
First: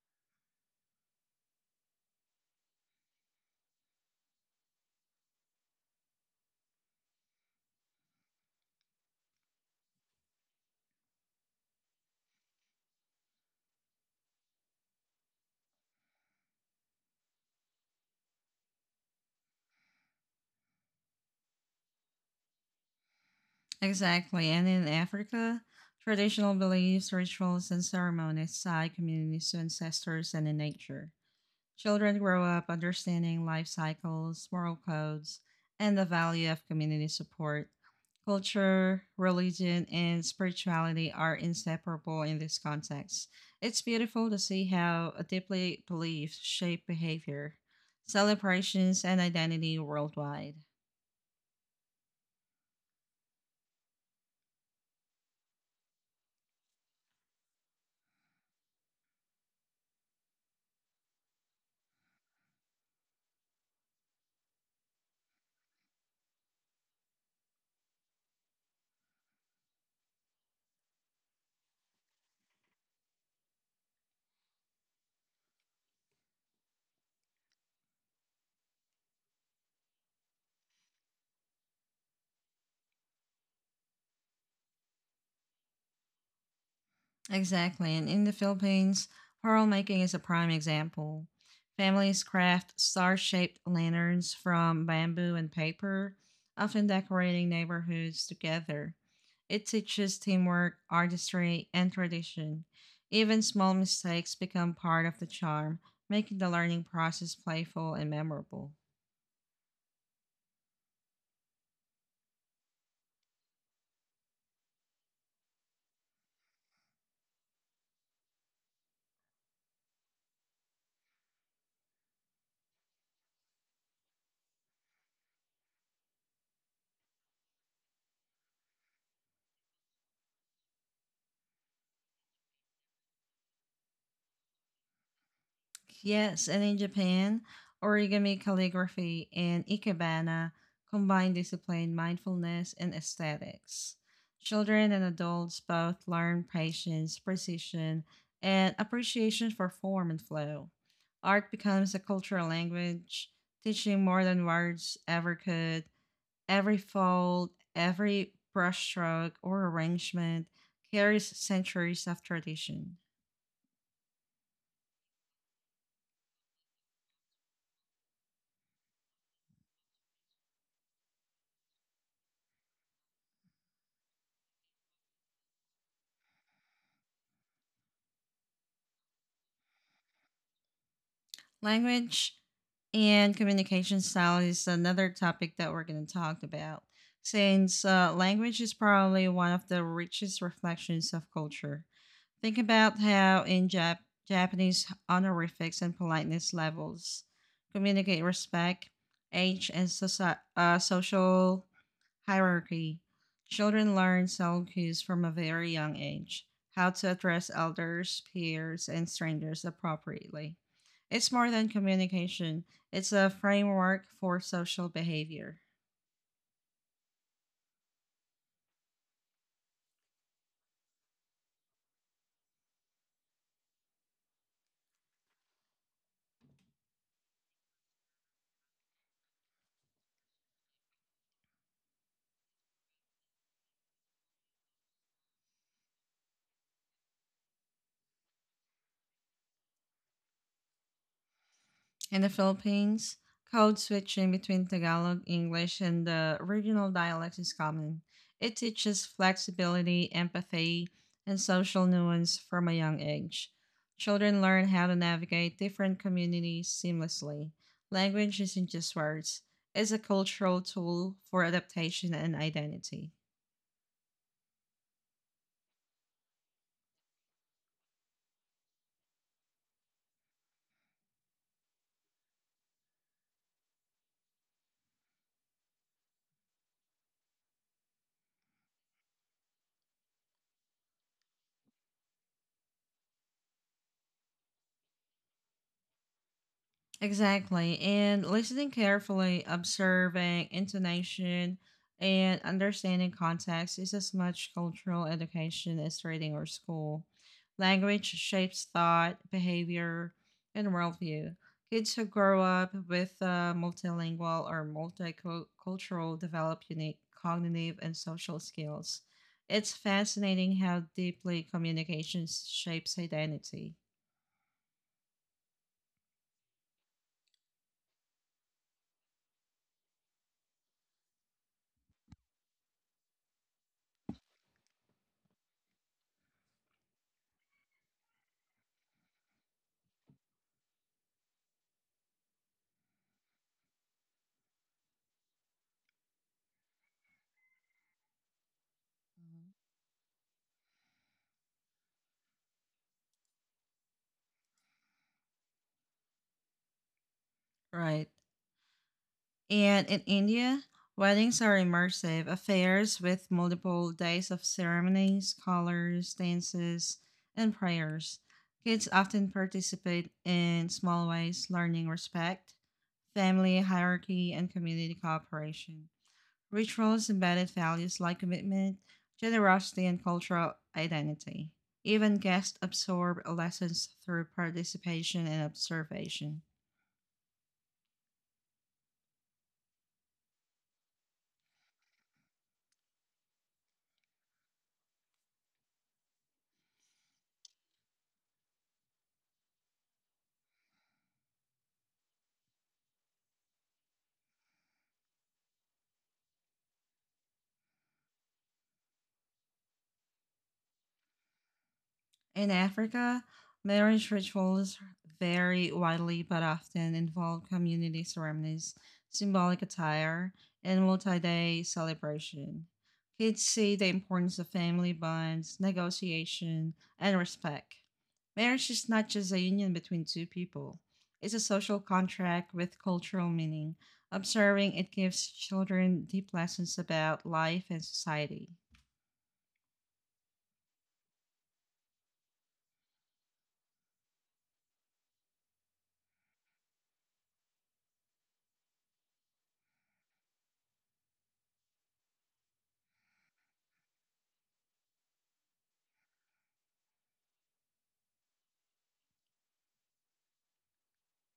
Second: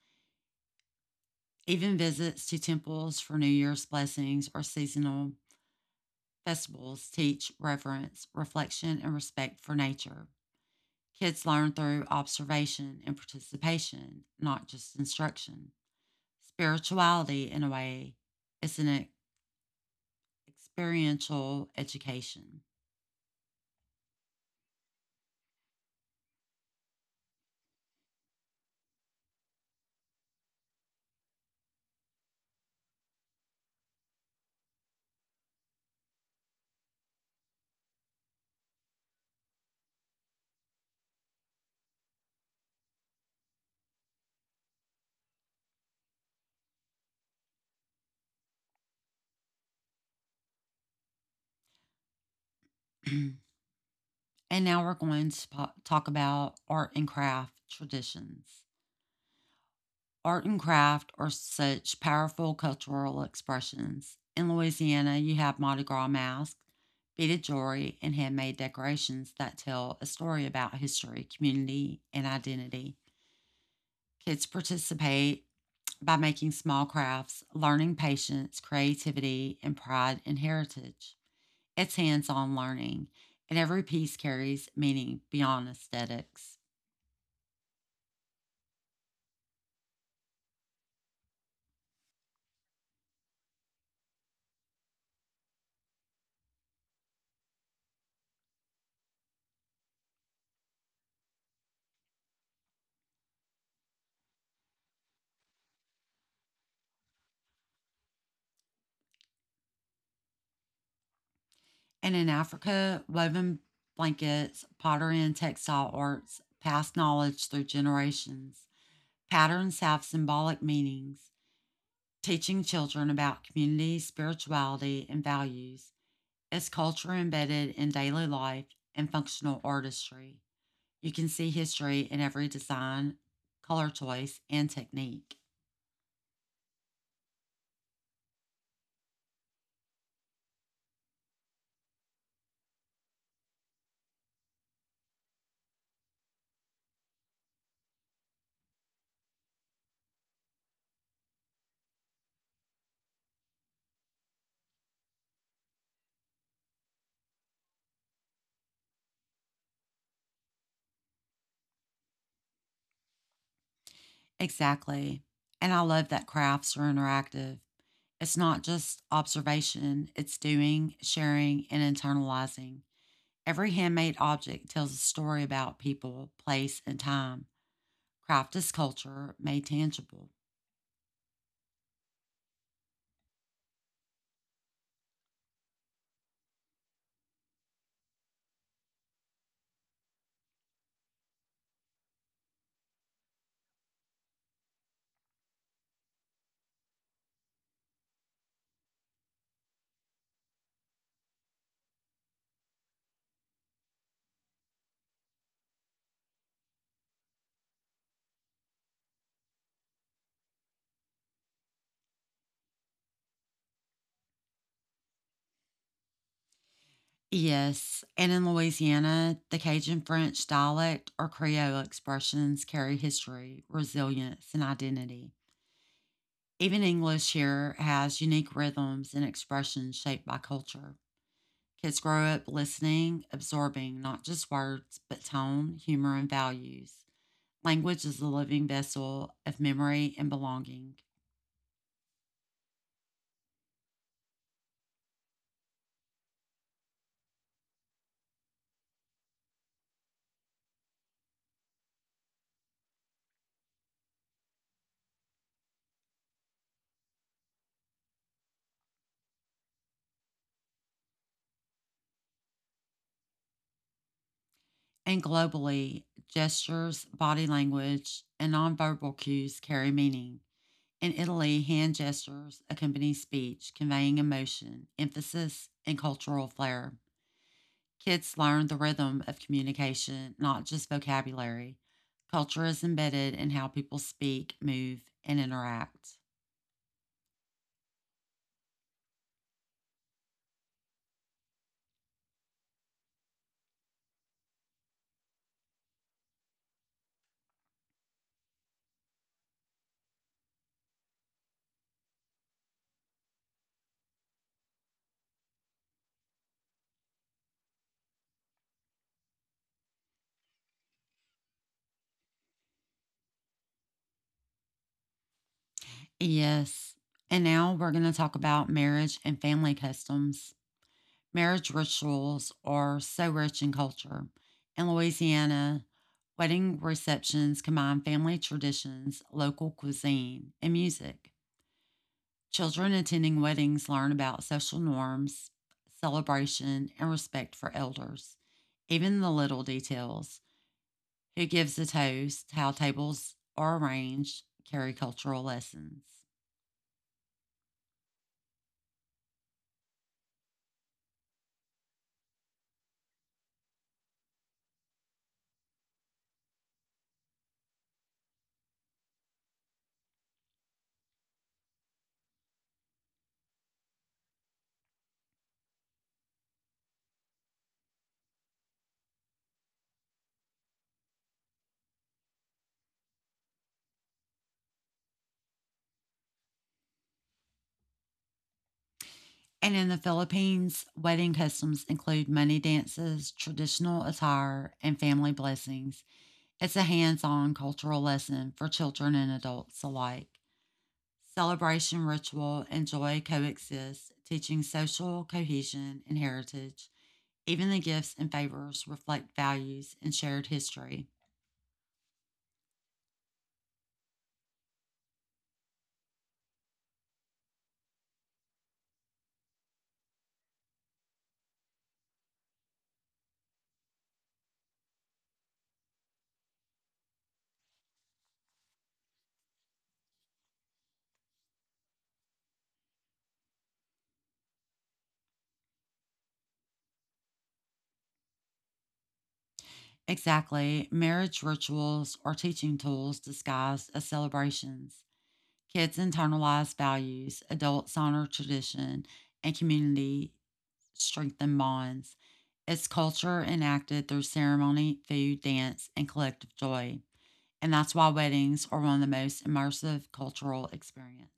Even visits to temples for New Year's blessings or seasonal festivals teach reverence, reflection, and respect for nature. Kids learn through observation and participation, not just instruction. Spirituality, in a way, is an e- experiential education.
Exactly. And in Africa, traditional beliefs, rituals, and ceremonies tie communities to ancestors and in nature. Children grow up understanding life cycles, moral codes, and the value of community support. Culture, religion, and spirituality are inseparable in this context. It's beautiful to see how deeply beliefs shape behavior, celebrations, and identity worldwide.
And now we're going to po- talk about art and craft traditions. Art and craft are such powerful cultural expressions. In Louisiana, you have Mardi Gras masks, beaded jewelry, and handmade decorations that tell a story about history, community, and identity. Kids participate by making small crafts, learning patience, creativity, and pride in heritage. It's hands on learning, and every piece carries meaning beyond aesthetics.
Exactly. And in the Philippines, pearl making is a prime example. Families craft star shaped lanterns from bamboo and paper, often decorating neighborhoods together. It teaches teamwork, artistry, and tradition. Even small mistakes become part of the charm, making the learning process playful and memorable.
And in Africa, woven blankets, pottery, and textile arts pass knowledge through generations. Patterns have symbolic meanings, teaching children about community, spirituality, and values. It's culture embedded in daily life and functional artistry. You can see history in every design, color choice, and technique.
Yes, and in Japan, origami calligraphy and ikebana combine discipline, mindfulness, and aesthetics. Children and adults both learn patience, precision, and appreciation for form and flow. Art becomes a cultural language, teaching more than words ever could. Every fold, every brushstroke or arrangement carries centuries of tradition.
Exactly. And I love that crafts are interactive. It's not just observation, it's doing, sharing, and internalizing. Every handmade object tells a story about people, place, and time. Craft is culture made tangible.
Language and communication style is another topic that we're going to talk about, since uh, language is probably one of the richest reflections of culture. Think about how in Jap- Japanese honorifics and politeness levels communicate respect, age, and soci- uh, social hierarchy. Children learn sound cues from a very young age, how to address elders, peers, and strangers appropriately. It's more than communication, it's a framework for social behavior.
Yes, and in Louisiana, the Cajun French dialect or Creole expressions carry history, resilience, and identity. Even English here has unique rhythms and expressions shaped by culture. Kids grow up listening, absorbing not just words, but tone, humor, and values. Language is a living vessel of memory and belonging.
In the Philippines, code switching between Tagalog, English, and the regional dialects is common. It teaches flexibility, empathy, and social nuance from a young age. Children learn how to navigate different communities seamlessly. Language isn't just words, it's a cultural tool for adaptation and identity.
And globally, gestures, body language, and nonverbal cues carry meaning. In Italy, hand gestures accompany speech, conveying emotion, emphasis, and cultural flair. Kids learn the rhythm of communication, not just vocabulary. Culture is embedded in how people speak, move, and interact.
Exactly. And listening carefully, observing intonation, and understanding context is as much cultural education as reading or school. Language shapes thought, behavior, and worldview. Kids who grow up with a multilingual or multicultural develop unique cognitive and social skills. It's fascinating how deeply communication shapes identity.
Yes. And now we're going to talk about marriage and family customs. Marriage rituals are so rich in culture. In Louisiana, wedding receptions combine family traditions, local cuisine, and music. Children attending weddings learn about social norms, celebration, and respect for elders, even the
Mhm.
little details. Who gives a toast, how tables are arranged, carry cultural lessons.
Right. And in India, weddings are immersive affairs with multiple days of ceremonies, colors, dances, and prayers. Kids often participate in small ways, learning respect, family hierarchy, and community cooperation. Rituals embedded values like commitment, generosity, and cultural identity. Even guests absorb lessons through participation and observation.
And in the Philippines, wedding customs include money dances, traditional attire, and family blessings. It's a hands on cultural lesson for children and adults alike. Celebration, ritual, and joy coexist, teaching social cohesion and heritage. Even the gifts and favors reflect values and shared history.
In Africa, marriage rituals vary widely but often involve community ceremonies, symbolic attire, and multi day celebration. Kids see the importance of family bonds, negotiation, and respect. Marriage is not just a union between two people, it's a social contract with cultural meaning. Observing it gives children deep lessons about life and society.
Exactly, marriage rituals are teaching tools disguised as celebrations. Kids internalize values, adults honor tradition, and community strengthen bonds. It's culture enacted through ceremony, food, dance, and collective joy. And that's why weddings are one of the most immersive cultural experiences.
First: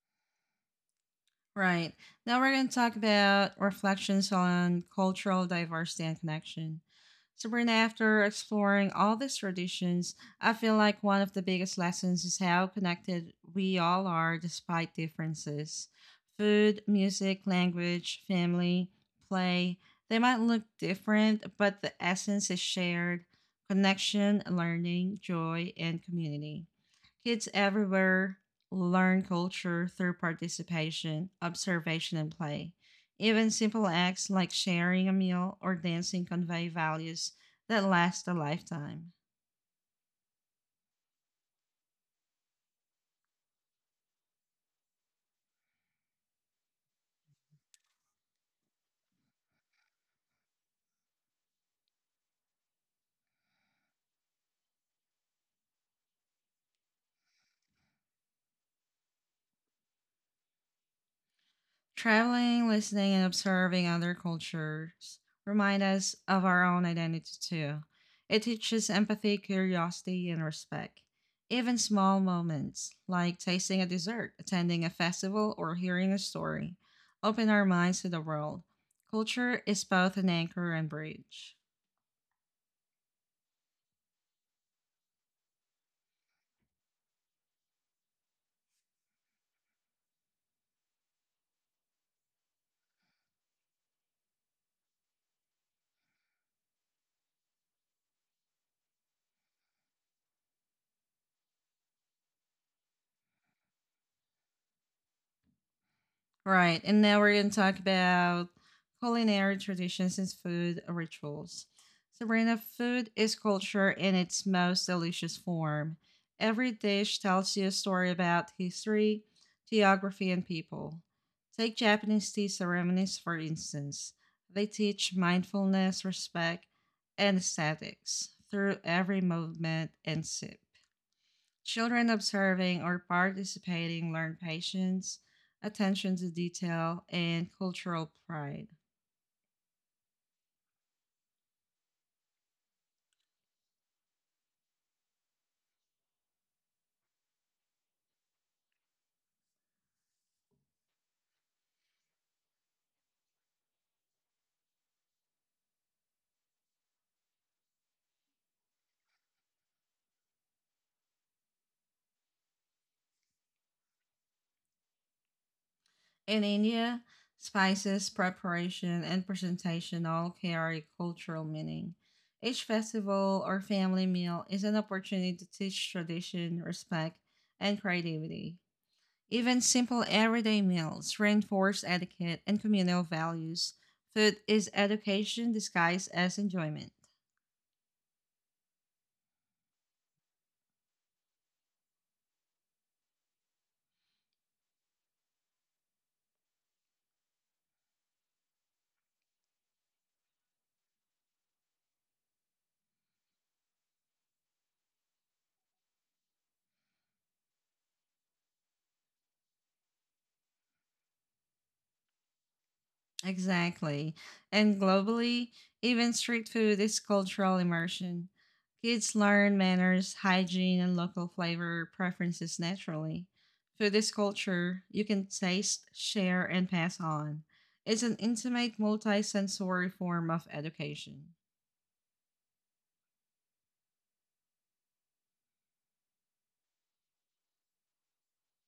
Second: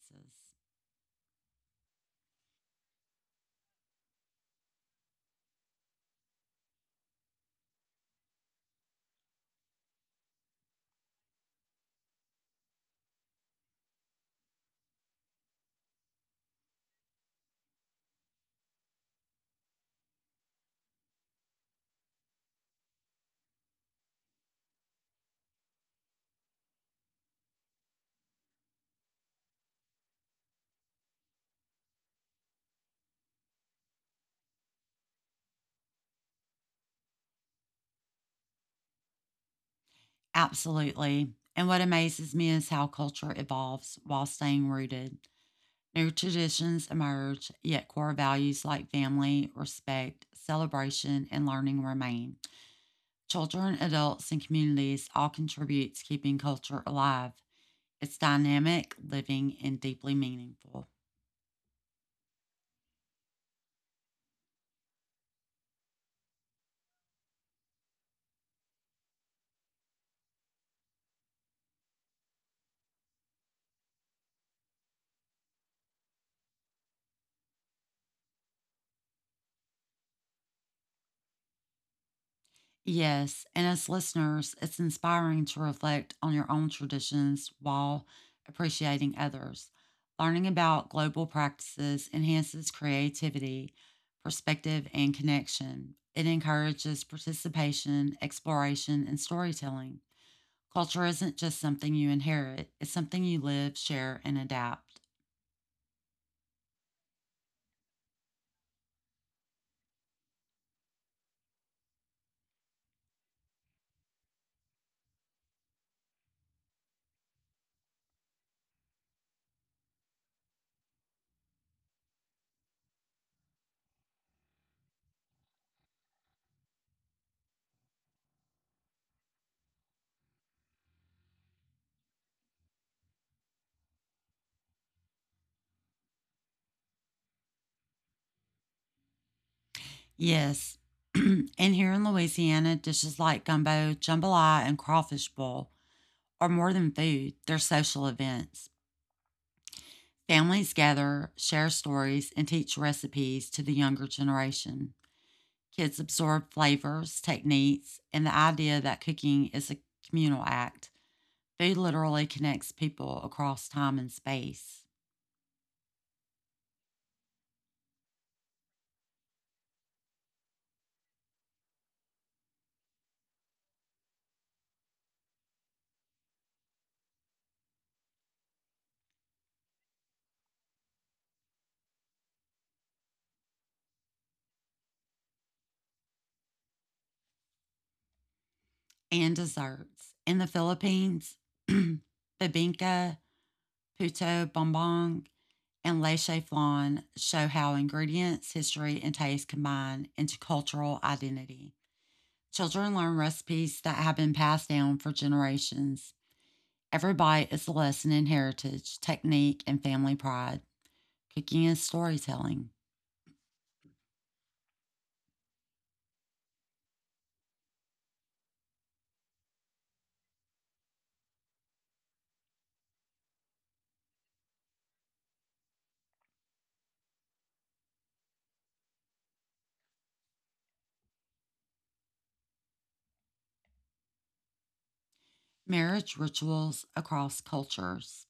Right. Now we're going to talk about reflections on cultural diversity and connection. So, Sabrina, after exploring all these traditions, I feel like one of the biggest lessons is how connected we all are despite differences. Food, music, language, family, play, they might look different, but the essence is shared connection, learning, joy, and community. Kids everywhere learn culture through participation, observation, and play. Even simple acts like sharing a meal or dancing convey values that last a lifetime.
Absolutely. And what amazes me is how culture evolves while staying rooted. New traditions emerge, yet core values like family, respect, celebration, and learning remain. Children, adults, and communities all contribute to keeping culture alive. It's dynamic, living, and deeply meaningful.
Traveling, listening, and observing other cultures remind us of our own identity too. It teaches empathy, curiosity, and respect. Even small moments, like tasting a dessert, attending a festival, or hearing a story, open our minds to the world. Culture is both an anchor and bridge.
Yes, and as listeners, it's inspiring to reflect on your own traditions while appreciating others. Learning about global practices enhances creativity, perspective, and connection. It encourages participation, exploration, and storytelling. Culture isn't just something you inherit, it's something you live, share, and adapt.
Right. And now we're going to talk about culinary traditions and food rituals. Sabrina, food is culture in its most delicious form. Every dish tells you a story about history, geography, and people. Take Japanese tea ceremonies, for instance. They teach mindfulness, respect, and aesthetics through every movement and sip. Children observing or participating learn patience, attention to detail, and cultural pride.
Yes, and here in Louisiana, dishes like gumbo, jambalaya, and crawfish bowl are more than food, they're social events. Families gather, share stories, and teach recipes to the younger generation. Kids absorb flavors, techniques, and the idea that cooking is a communal act. Food literally connects people across time and space.
In India, spices, preparation, and presentation all carry cultural meaning. Each festival or family meal is an opportunity to teach tradition, respect, and creativity. Even simple everyday meals reinforce etiquette and communal values. Food is education disguised as enjoyment.
And desserts. In the Philippines, babinka, puto bombong, and leche flan show how ingredients, history, and taste combine into cultural identity. Children learn recipes that have been passed down for generations. Every bite is a lesson in heritage, technique, and family pride. Cooking is storytelling.
Exactly. And globally, even street food is cultural immersion. Kids learn manners, hygiene, and local flavor preferences naturally. Food is culture you can taste, share, and pass on. It's an intimate, multi-sensory form of education.
Marriage rituals across cultures.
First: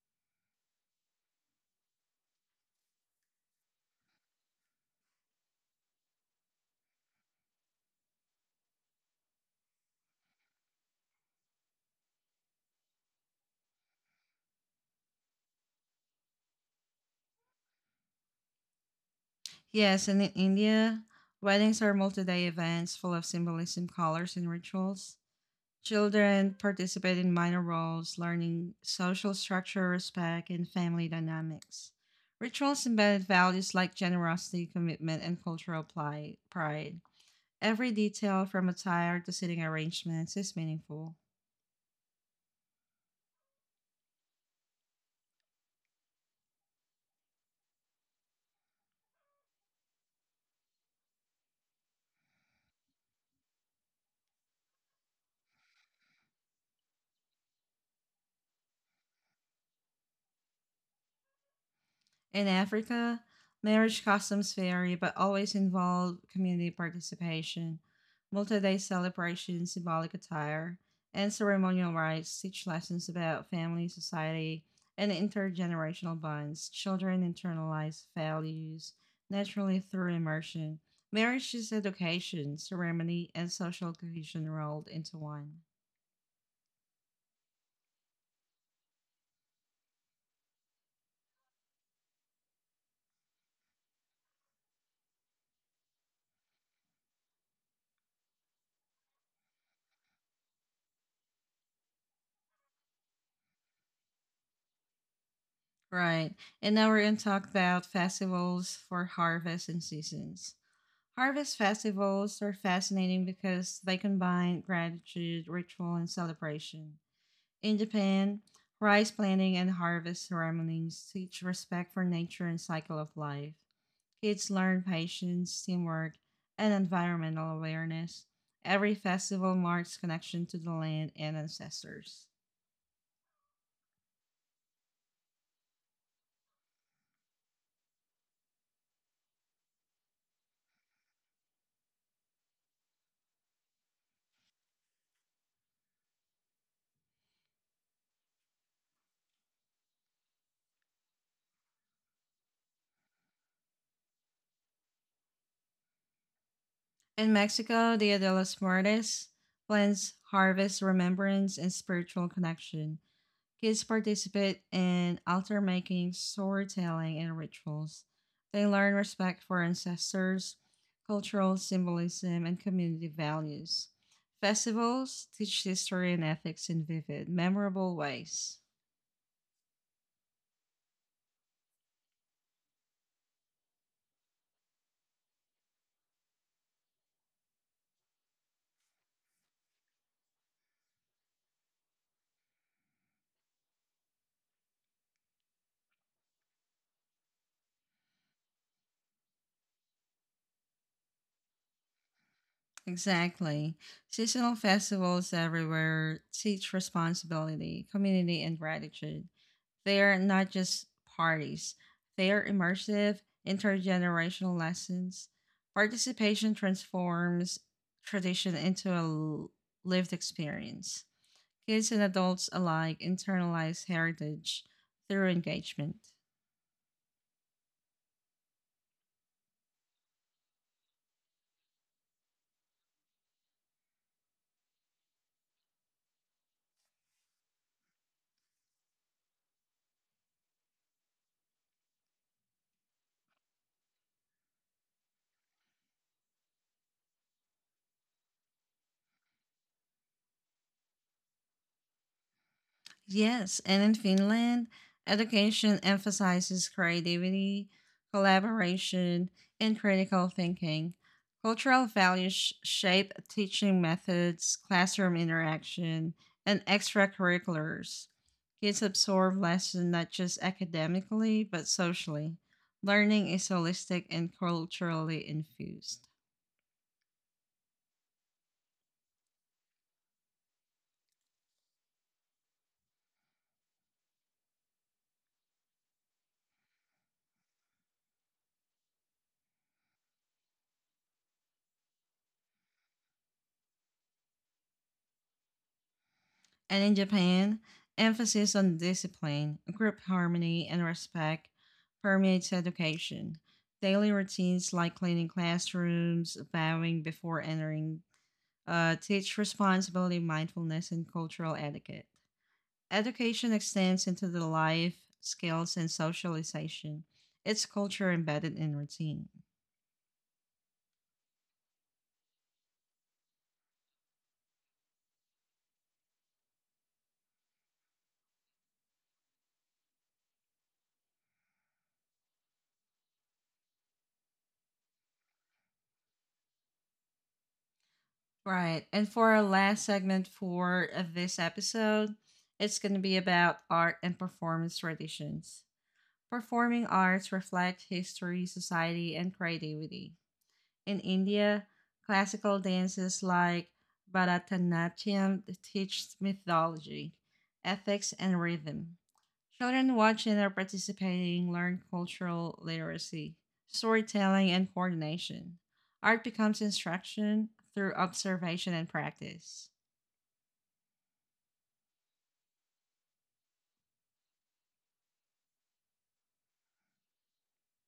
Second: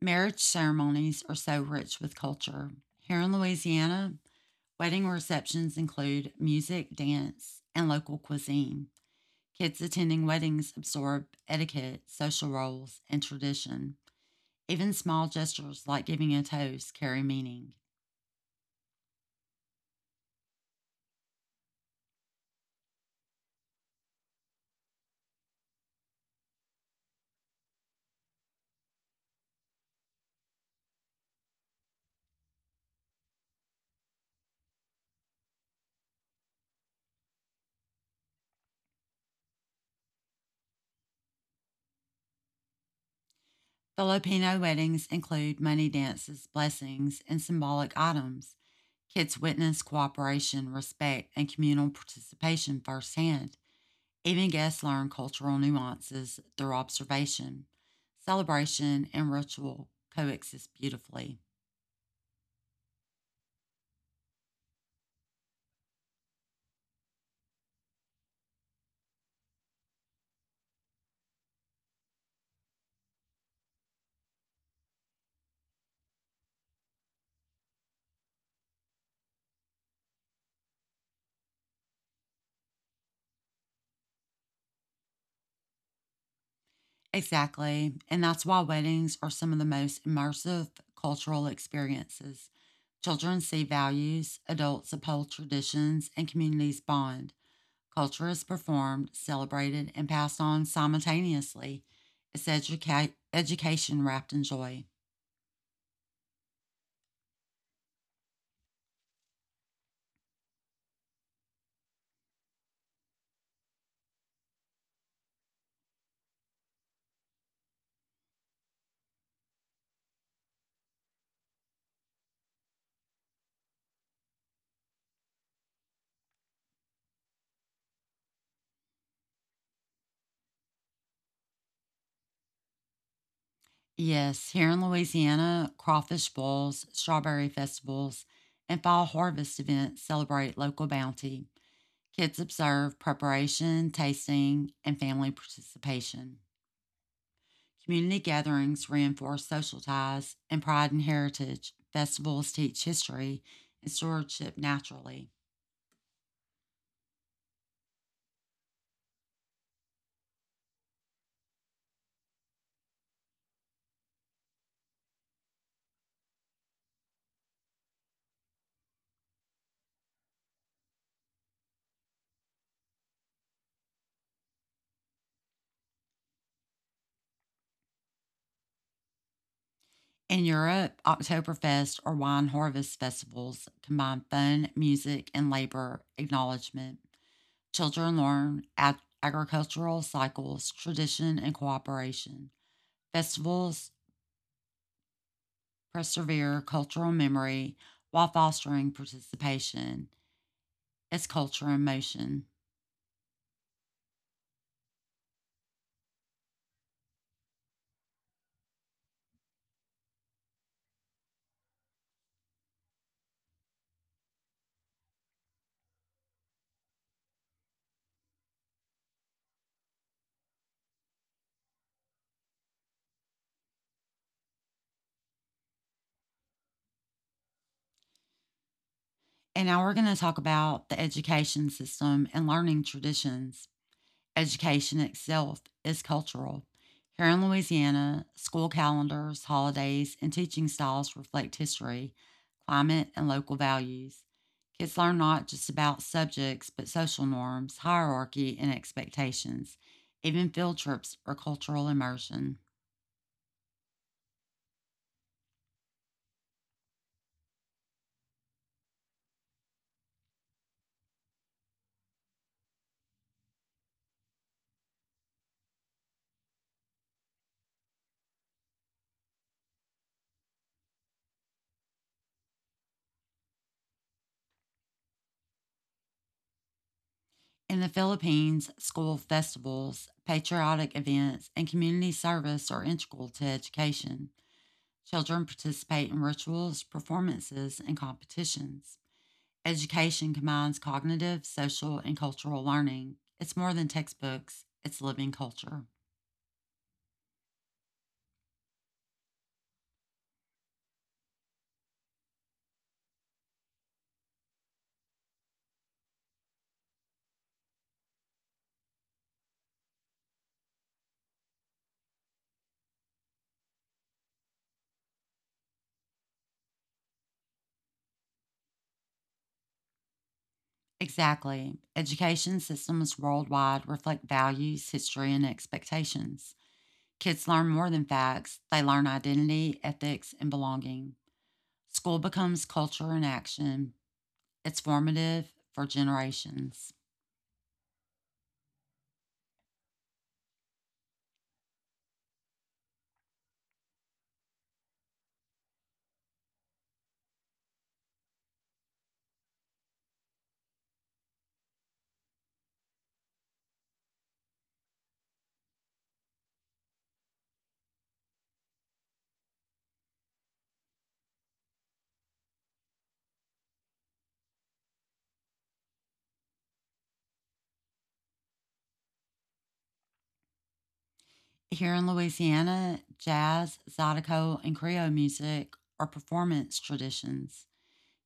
Marriage ceremonies are so rich with culture. Here in Louisiana, wedding receptions include music, dance, and local cuisine. Kids attending weddings absorb etiquette, social roles, and tradition. Even small gestures like giving a toast carry meaning.
Yes, and in India, weddings are multi-day events full of symbolism, colors, and rituals. Children participate in minor roles, learning social structure, respect, and family dynamics. Rituals embed values like generosity, commitment, and cultural pli- pride. Every detail, from attire to seating arrangements, is meaningful.
Filipino weddings include money dances, blessings, and symbolic items. Kids witness cooperation, respect, and communal participation firsthand. Even guests learn cultural nuances through observation. Celebration and ritual coexist beautifully.
In Africa, marriage customs vary but always involve community participation, multi day celebrations, symbolic attire, and ceremonial rites teach lessons about family, society, and intergenerational bonds. Children internalize values naturally through immersion. Marriage is education, ceremony, and social cohesion rolled into one.
Exactly, and that's why weddings are some of the most immersive cultural experiences. Children see values, adults uphold traditions, and communities bond. Culture is performed, celebrated, and passed on simultaneously. It's educa- education wrapped in joy.
Right. And now we're going to talk about festivals for harvest and seasons. Harvest festivals are fascinating because they combine gratitude, ritual, and celebration. In Japan, rice planting and harvest ceremonies teach respect for nature and cycle of life. Kids learn patience, teamwork, and environmental awareness. Every festival marks connection to the land and ancestors.
Yes, here in Louisiana, crawfish boils, strawberry festivals, and fall harvest events celebrate local bounty. Kids observe preparation, tasting, and family participation. Community gatherings reinforce social ties and pride and heritage. Festivals teach history and stewardship naturally.
In Mexico, Dia de los Muertos blends harvest remembrance and spiritual connection. Kids participate in altar making, storytelling, and rituals. They learn respect for ancestors, cultural symbolism, and community values. Festivals teach history and ethics in vivid, memorable ways.
In Europe, Oktoberfest or wine harvest festivals combine fun, music, and labor acknowledgement. Children learn ag- agricultural cycles, tradition, and cooperation. Festivals persevere cultural memory while fostering participation. It's culture in motion.
Exactly. Seasonal festivals everywhere teach responsibility, community, and gratitude. They're not just parties, they're immersive, intergenerational lessons. Participation transforms tradition into a l- lived experience. Kids and adults alike internalize heritage through engagement.
And now we're going to talk about the education system and learning traditions. Education itself is cultural. Here in Louisiana, school calendars, holidays, and teaching styles reflect history, climate, and local values. Kids learn not just about subjects, but social norms, hierarchy, and expectations. Even field trips are cultural immersion.
Yes, and in Finland, education emphasizes creativity, collaboration, and critical thinking. Cultural values sh- shape teaching methods, classroom interaction, and extracurriculars. Kids absorb lessons not just academically, but socially. Learning is holistic and culturally infused.
In the Philippines, school festivals, patriotic events, and community service are integral to education. Children participate in rituals, performances, and competitions. Education combines cognitive, social, and cultural learning. It's more than textbooks, it's living culture.
And in Japan, emphasis on discipline, group harmony, and respect permeates education. Daily routines like cleaning classrooms, bowing before entering, uh, teach responsibility, mindfulness, and cultural etiquette. Education extends into the life, skills, and socialization. It's culture embedded in routine.
Exactly. Education systems worldwide reflect values, history, and expectations. Kids learn more than facts, they learn identity, ethics, and belonging. School becomes culture in action, it's formative for generations.
Right. And for our last segment for uh, this episode, it's going to be about art and performance traditions. Performing arts reflect history, society, and creativity. In India, classical dances like Bharatanatyam teach mythology, ethics, and rhythm. Children watching or participating learn cultural literacy, storytelling, and coordination. Art becomes instruction through observation and practice.
Here in Louisiana, jazz, zydeco, and Creole music are performance traditions.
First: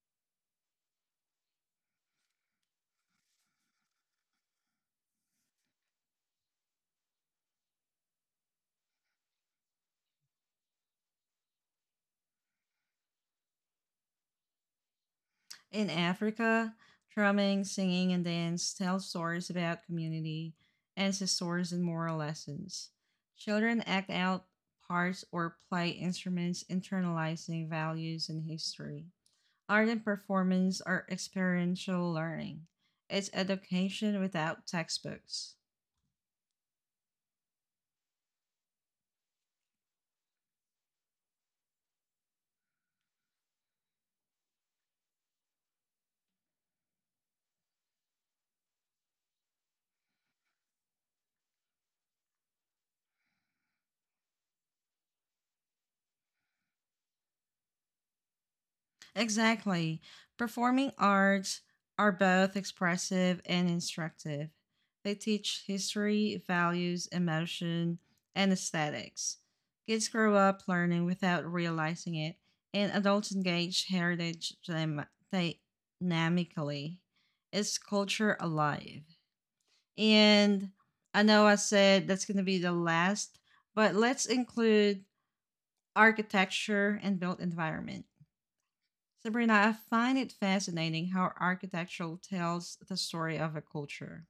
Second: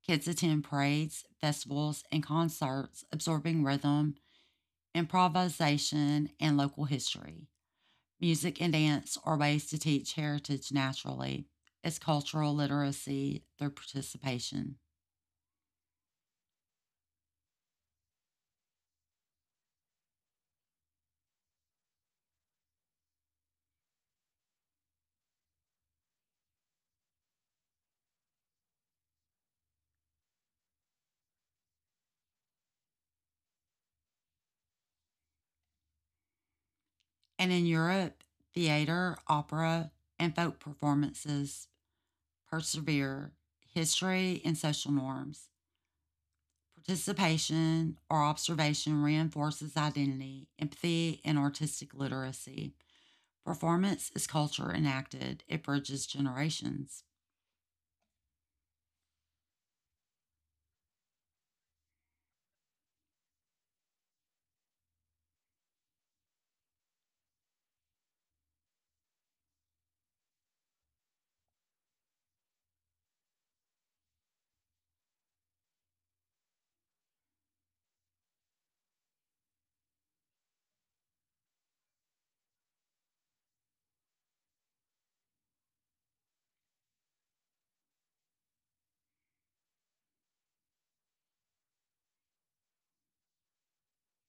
Kids attend parades, festivals, and concerts, absorbing rhythm, improvisation, and local history. Music and dance are ways to teach heritage naturally. It's cultural literacy through participation.
In Africa, drumming, singing, and dance tell stories about community, ancestors, and moral lessons. Children act out parts or play instruments, internalizing values and history. Art and performance are experiential learning. It's education without textbooks.
And in Europe, theater, opera, and folk performances persevere history and social norms. Participation or observation reinforces identity, empathy, and artistic literacy. Performance is culture enacted, it bridges generations.
Exactly. Performing arts are both expressive and instructive. They teach history, values, emotion, and aesthetics. Kids grow up learning without realizing it, and adults engage heritage dynam- dynamically. It's culture alive. And I know I said that's going to be the last, but let's include architecture and built environment. Sabrina, I find it fascinating how architecture tells the story of a culture.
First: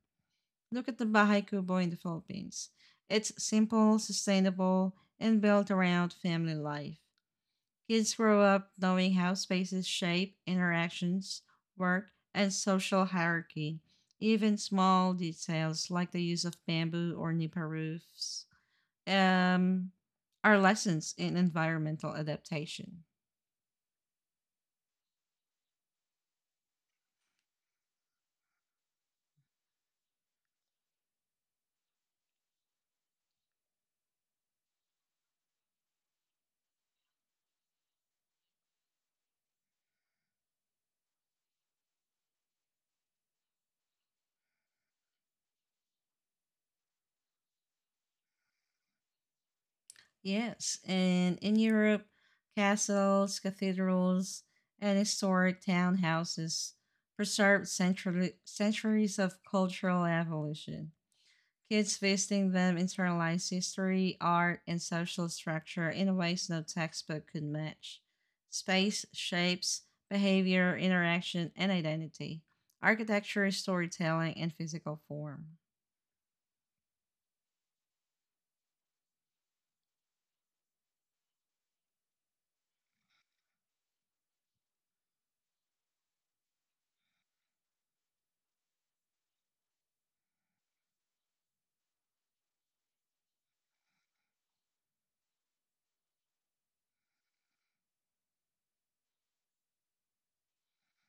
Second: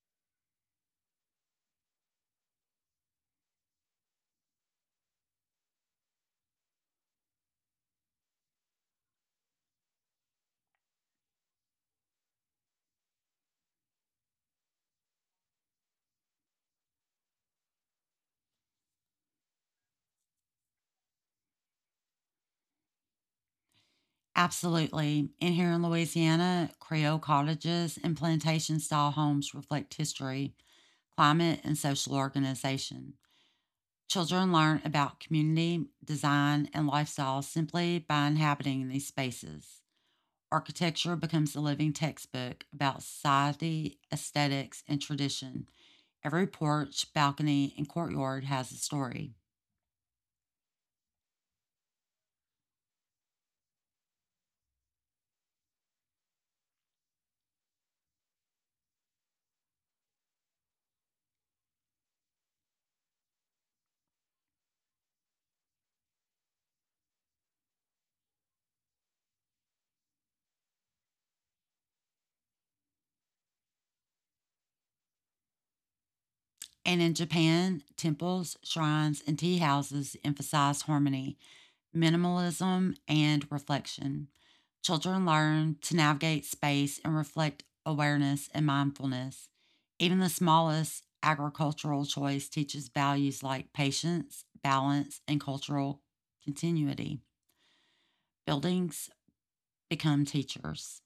Look at the Bahay Kubo in the Philippines. It's simple, sustainable, and built around family life. Kids grow up knowing how spaces shape interactions, work, and social hierarchy. Even small details like the use of bamboo or nipa roofs um, are lessons in environmental adaptation.
Absolutely. And here in Louisiana, Creole cottages and plantation style homes reflect history, climate, and social organization. Children learn about community, design, and lifestyle simply by inhabiting these spaces. Architecture becomes a living textbook about society, aesthetics, and tradition. Every porch, balcony, and courtyard has a story.
Yes, and in Europe, castles, cathedrals, and historic townhouses preserved centrally, centuries of cultural evolution. Kids visiting them internalize history, art, and social structure in ways no textbook could match. Space shapes behavior, interaction, and identity. Architecture, storytelling, and physical form.
And in Japan, temples, shrines, and tea houses emphasize harmony, minimalism, and reflection. Children learn to navigate space and reflect awareness and mindfulness. Even the smallest agricultural choice teaches values like patience, balance, and cultural continuity. Buildings become teachers.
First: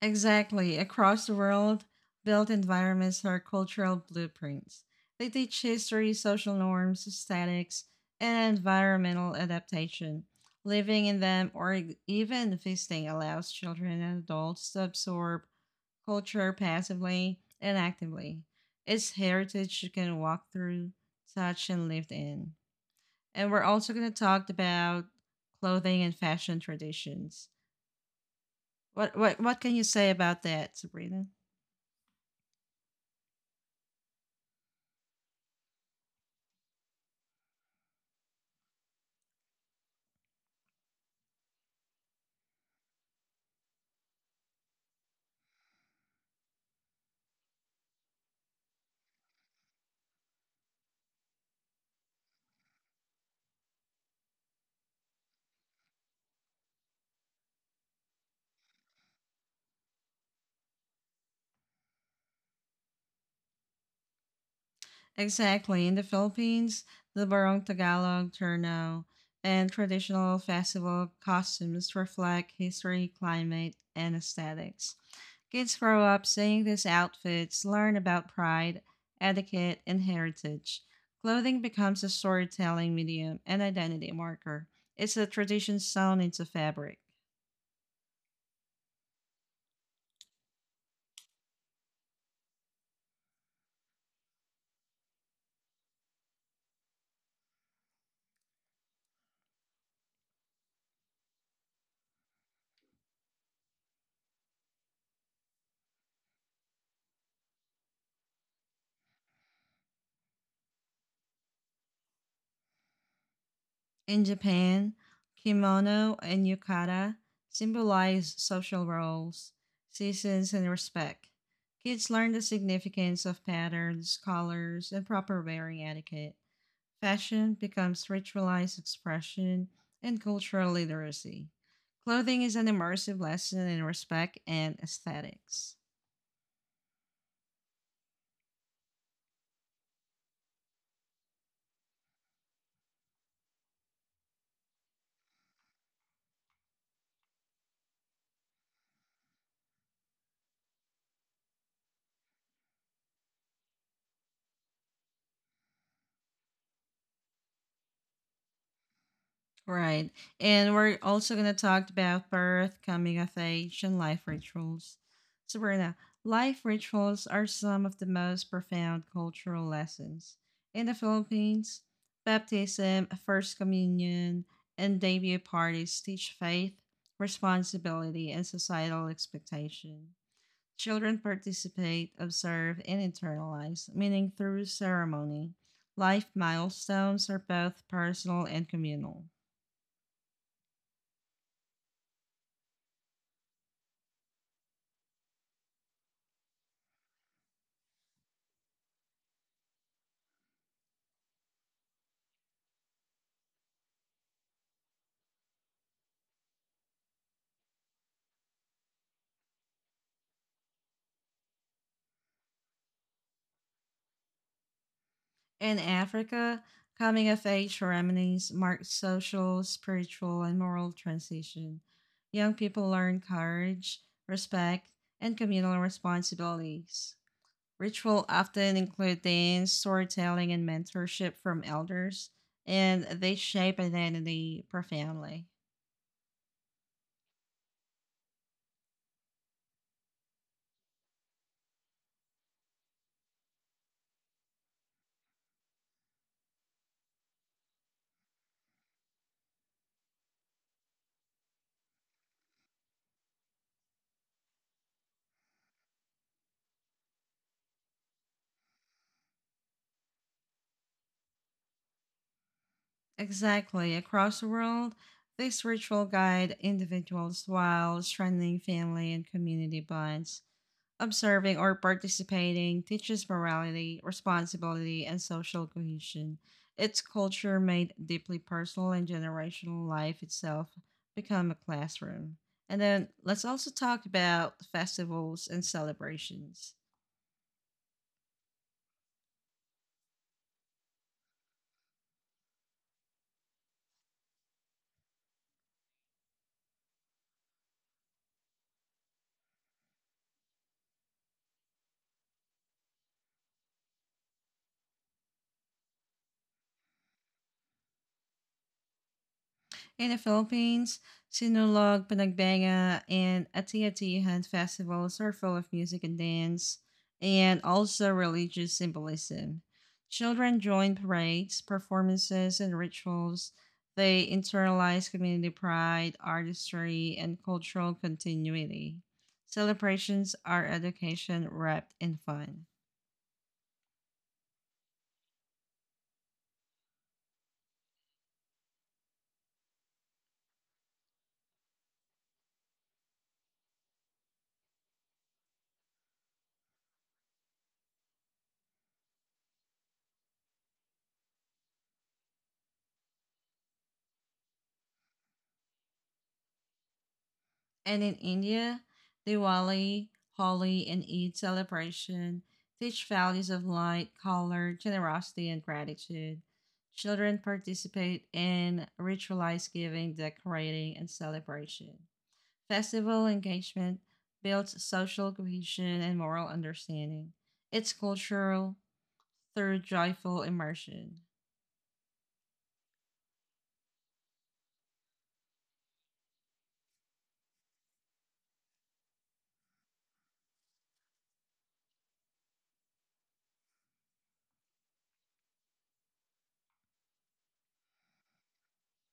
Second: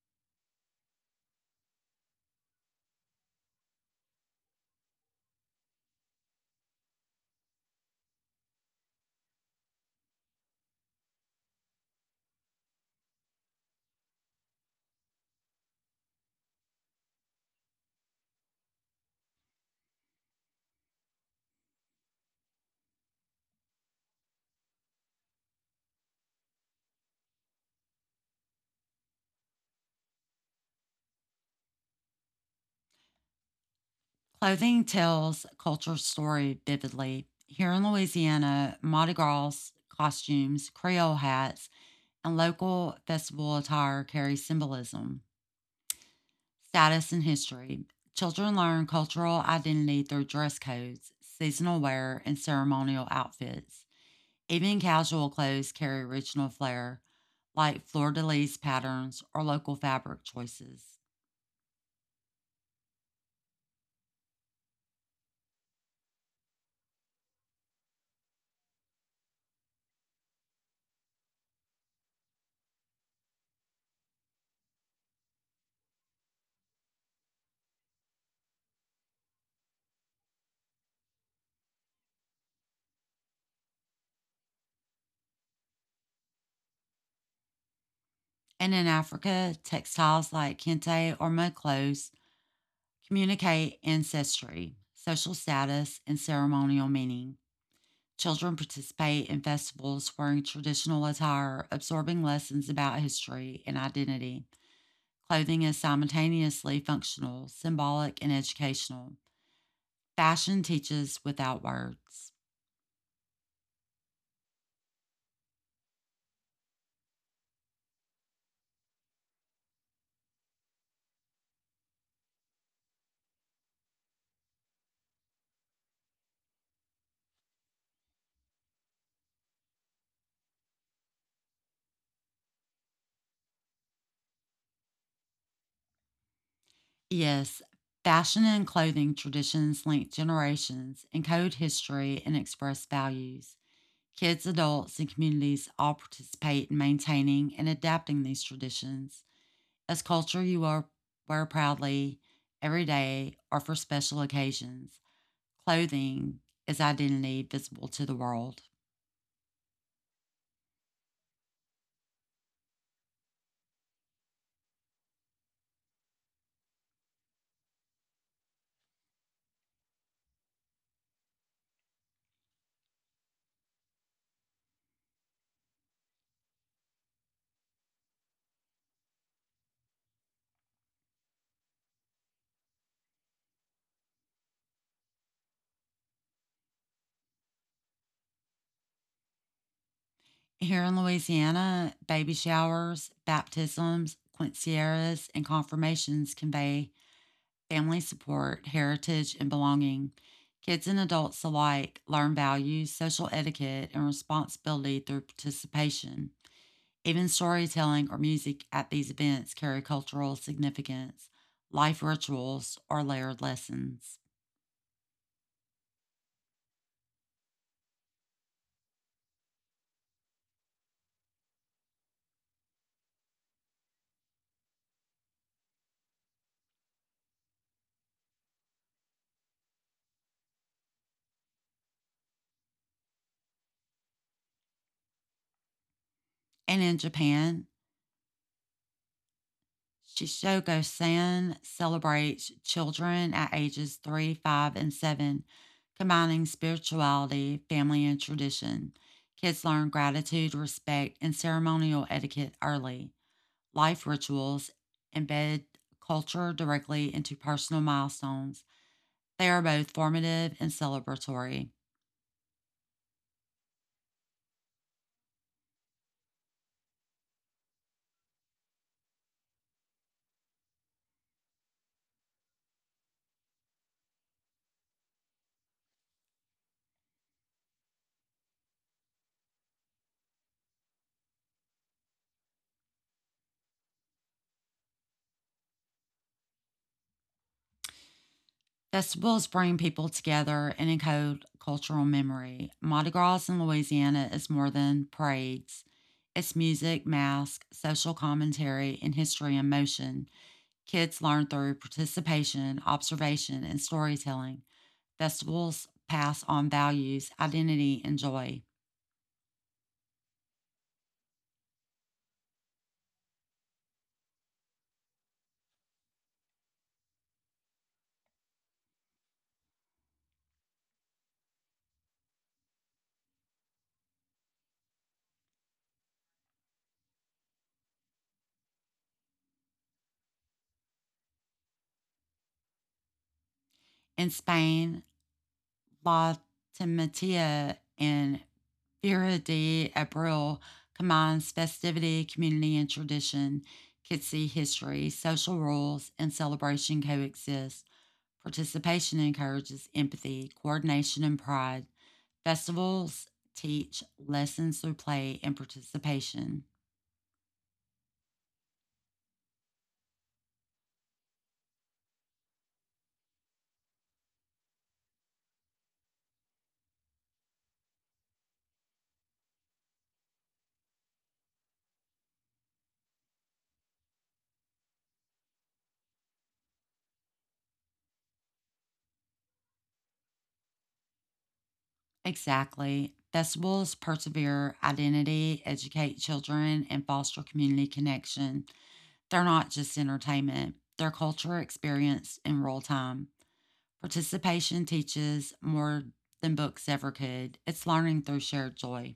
Exactly. Across the world, built environments are cultural blueprints. They teach history, social norms, aesthetics, and environmental adaptation. Living in them or e- even visiting allows children and adults to absorb culture passively and actively. It's heritage you can walk through, touch, and live in. And we're also going to talk about clothing and fashion traditions. What, what, what can you say about that, Sabrina?
Clothing tells culture story vividly. Here in Louisiana, Mardi Gras costumes, Creole hats, and local festival attire carry symbolism, status, and history. Children learn cultural identity through dress codes, seasonal wear, and ceremonial outfits. Even casual clothes carry original flair, like fleur de lis patterns or local fabric choices.
Exactly. In the Philippines, the Barong Tagalog Turno and traditional festival costumes reflect history, climate, and aesthetics. Kids grow up seeing these outfits, learn about pride, etiquette, and heritage. Clothing becomes a storytelling medium and identity marker. It's a tradition sewn into fabric.
And in Africa, textiles like kente or mud clothes communicate ancestry, social status, and ceremonial meaning. Children participate in festivals wearing traditional attire, absorbing lessons about history and identity. Clothing is simultaneously functional, symbolic, and educational. Fashion teaches without words.
In Japan, kimono and yukata symbolize social roles, seasons, and respect. Kids learn the significance of patterns, colors, and proper wearing etiquette. Fashion becomes ritualized expression and cultural literacy. Clothing is an immersive lesson in respect and aesthetics.
Yes, fashion and clothing traditions link generations, encode history, and express values. Kids, adults, and communities all participate in maintaining and adapting these traditions as culture, you are wear proudly every day or for special occasions. Clothing is identity visible to the world.
Right. And we're also going to talk about birth, coming of age, and life rituals. So, Sabrina, life rituals are some of the most profound cultural lessons. In the Philippines, baptism, first communion, and debut parties teach faith, responsibility, and societal expectation. Children participate, observe, and internalize, meaning through ceremony. Life milestones are both personal and communal.
Here in Louisiana, baby showers, baptisms, quinceañeras, and confirmations convey family support, heritage, and belonging. Kids and adults alike learn values, social etiquette, and responsibility through participation. Even storytelling or music at these events carry cultural significance, life rituals, or layered lessons.
In Africa, coming of age ceremonies mark social, spiritual, and moral transition. Young people learn courage, respect, and communal responsibilities. Ritual often include dance, storytelling, and mentorship from elders, and they shape identity profoundly.
And in Japan, Shishogo San celebrates children at ages three, five, and seven, combining spirituality, family, and tradition. Kids learn gratitude, respect, and ceremonial etiquette early. Life rituals embed culture directly into personal milestones. They are both formative and celebratory.
Exactly. Across the world, this ritual guide individuals while strengthening family and community bonds. Observing or participating teaches morality, responsibility, and social cohesion. Its culture made deeply personal and generational life itself become a classroom. And then let's also talk about festivals and celebrations.
Festivals bring people together and encode cultural memory. Mardi Gras in Louisiana is more than parades. It's music, masks, social commentary, and history in motion. Kids learn through participation, observation, and storytelling. Festivals pass on values, identity, and joy.
In the Philippines, Sinulog, Panagbenga, and ati-ati Atiatihan festivals are full of music and dance, and also religious symbolism. Children join parades, performances, and rituals. They internalize community pride, artistry, and cultural continuity. Celebrations are education wrapped in fun.
In Spain, La Timitia and Era de Abril combines festivity, community, and tradition. Kitsy history, social roles, and celebration coexist. Participation encourages empathy, coordination, and pride. Festivals teach lessons through play and participation.
And in India, Diwali, Holi, and Eid celebration teach values of light, color, generosity, and gratitude. Children participate in ritualized giving, decorating, and celebration. Festival engagement builds social cohesion and moral understanding. It's cultural through joyful immersion.
Exactly. Festivals persevere identity, educate children, and foster community connection. They're not just entertainment, they're culture, experience, and role time. Participation teaches more than books ever could. It's learning through shared joy.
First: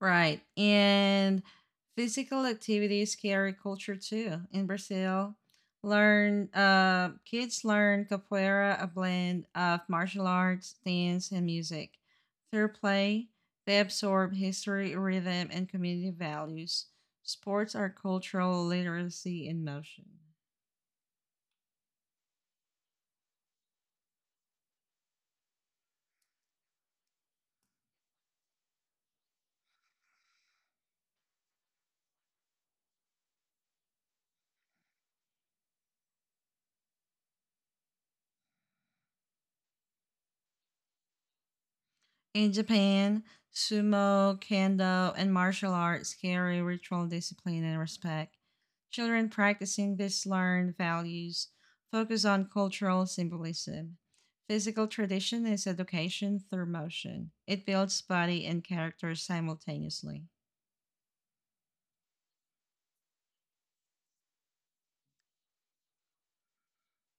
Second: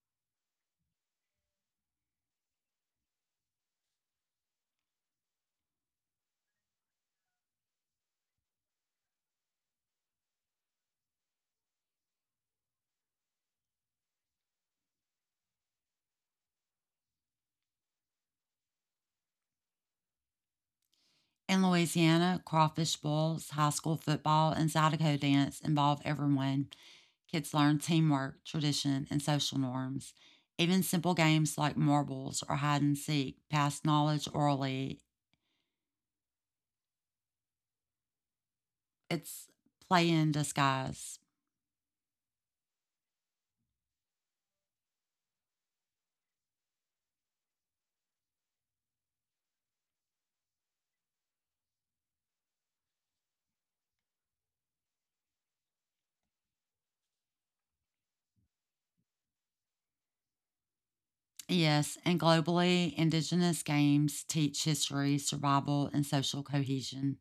Right. And physical activities carry culture too. In Brazil, learn uh, kids learn capoeira, a blend of martial arts, dance, and music. Through play, they absorb history, rhythm, and community values. Sports are cultural literacy in motion.
In Louisiana, crawfish bowls, high school football, and Zydeco dance involve everyone. Kids learn teamwork, tradition, and social norms. Even simple games like marbles or hide and seek pass knowledge orally. It's play in disguise.
In Japan, sumo, kendo, and martial arts carry ritual discipline and respect. Children practicing these learned values focus on cultural symbolism. Physical tradition is education through motion. It builds body and character simultaneously.
Yes, and globally, Indigenous games teach history, survival, and social cohesion.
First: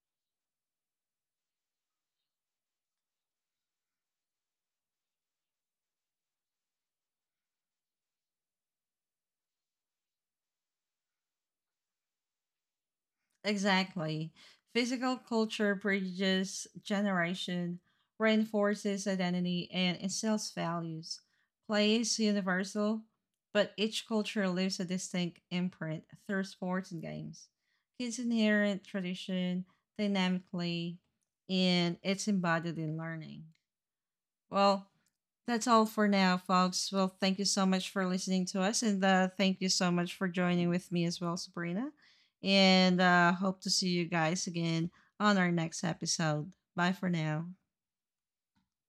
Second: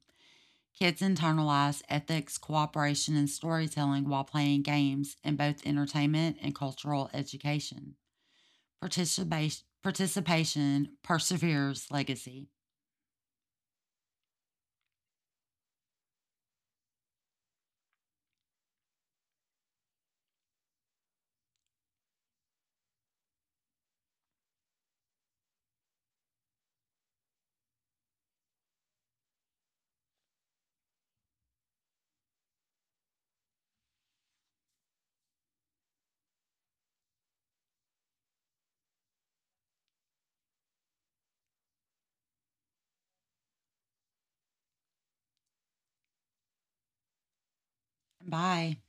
Kids internalize ethics, cooperation, and storytelling while playing games in both entertainment and cultural education. Participation, participation perseveres legacy.
Exactly. Physical culture bridges generation, reinforces identity, and instills values. Play is universal, but each culture leaves a distinct imprint through sports and games. Kids inherit tradition dynamically, and it's embodied in learning. Well, that's all for now, folks. Well, thank you so much for listening to us, and uh, thank you so much for joining with me as well, Sabrina. And uh, hope to see you guys again on our next episode. Bye for now.
Bye.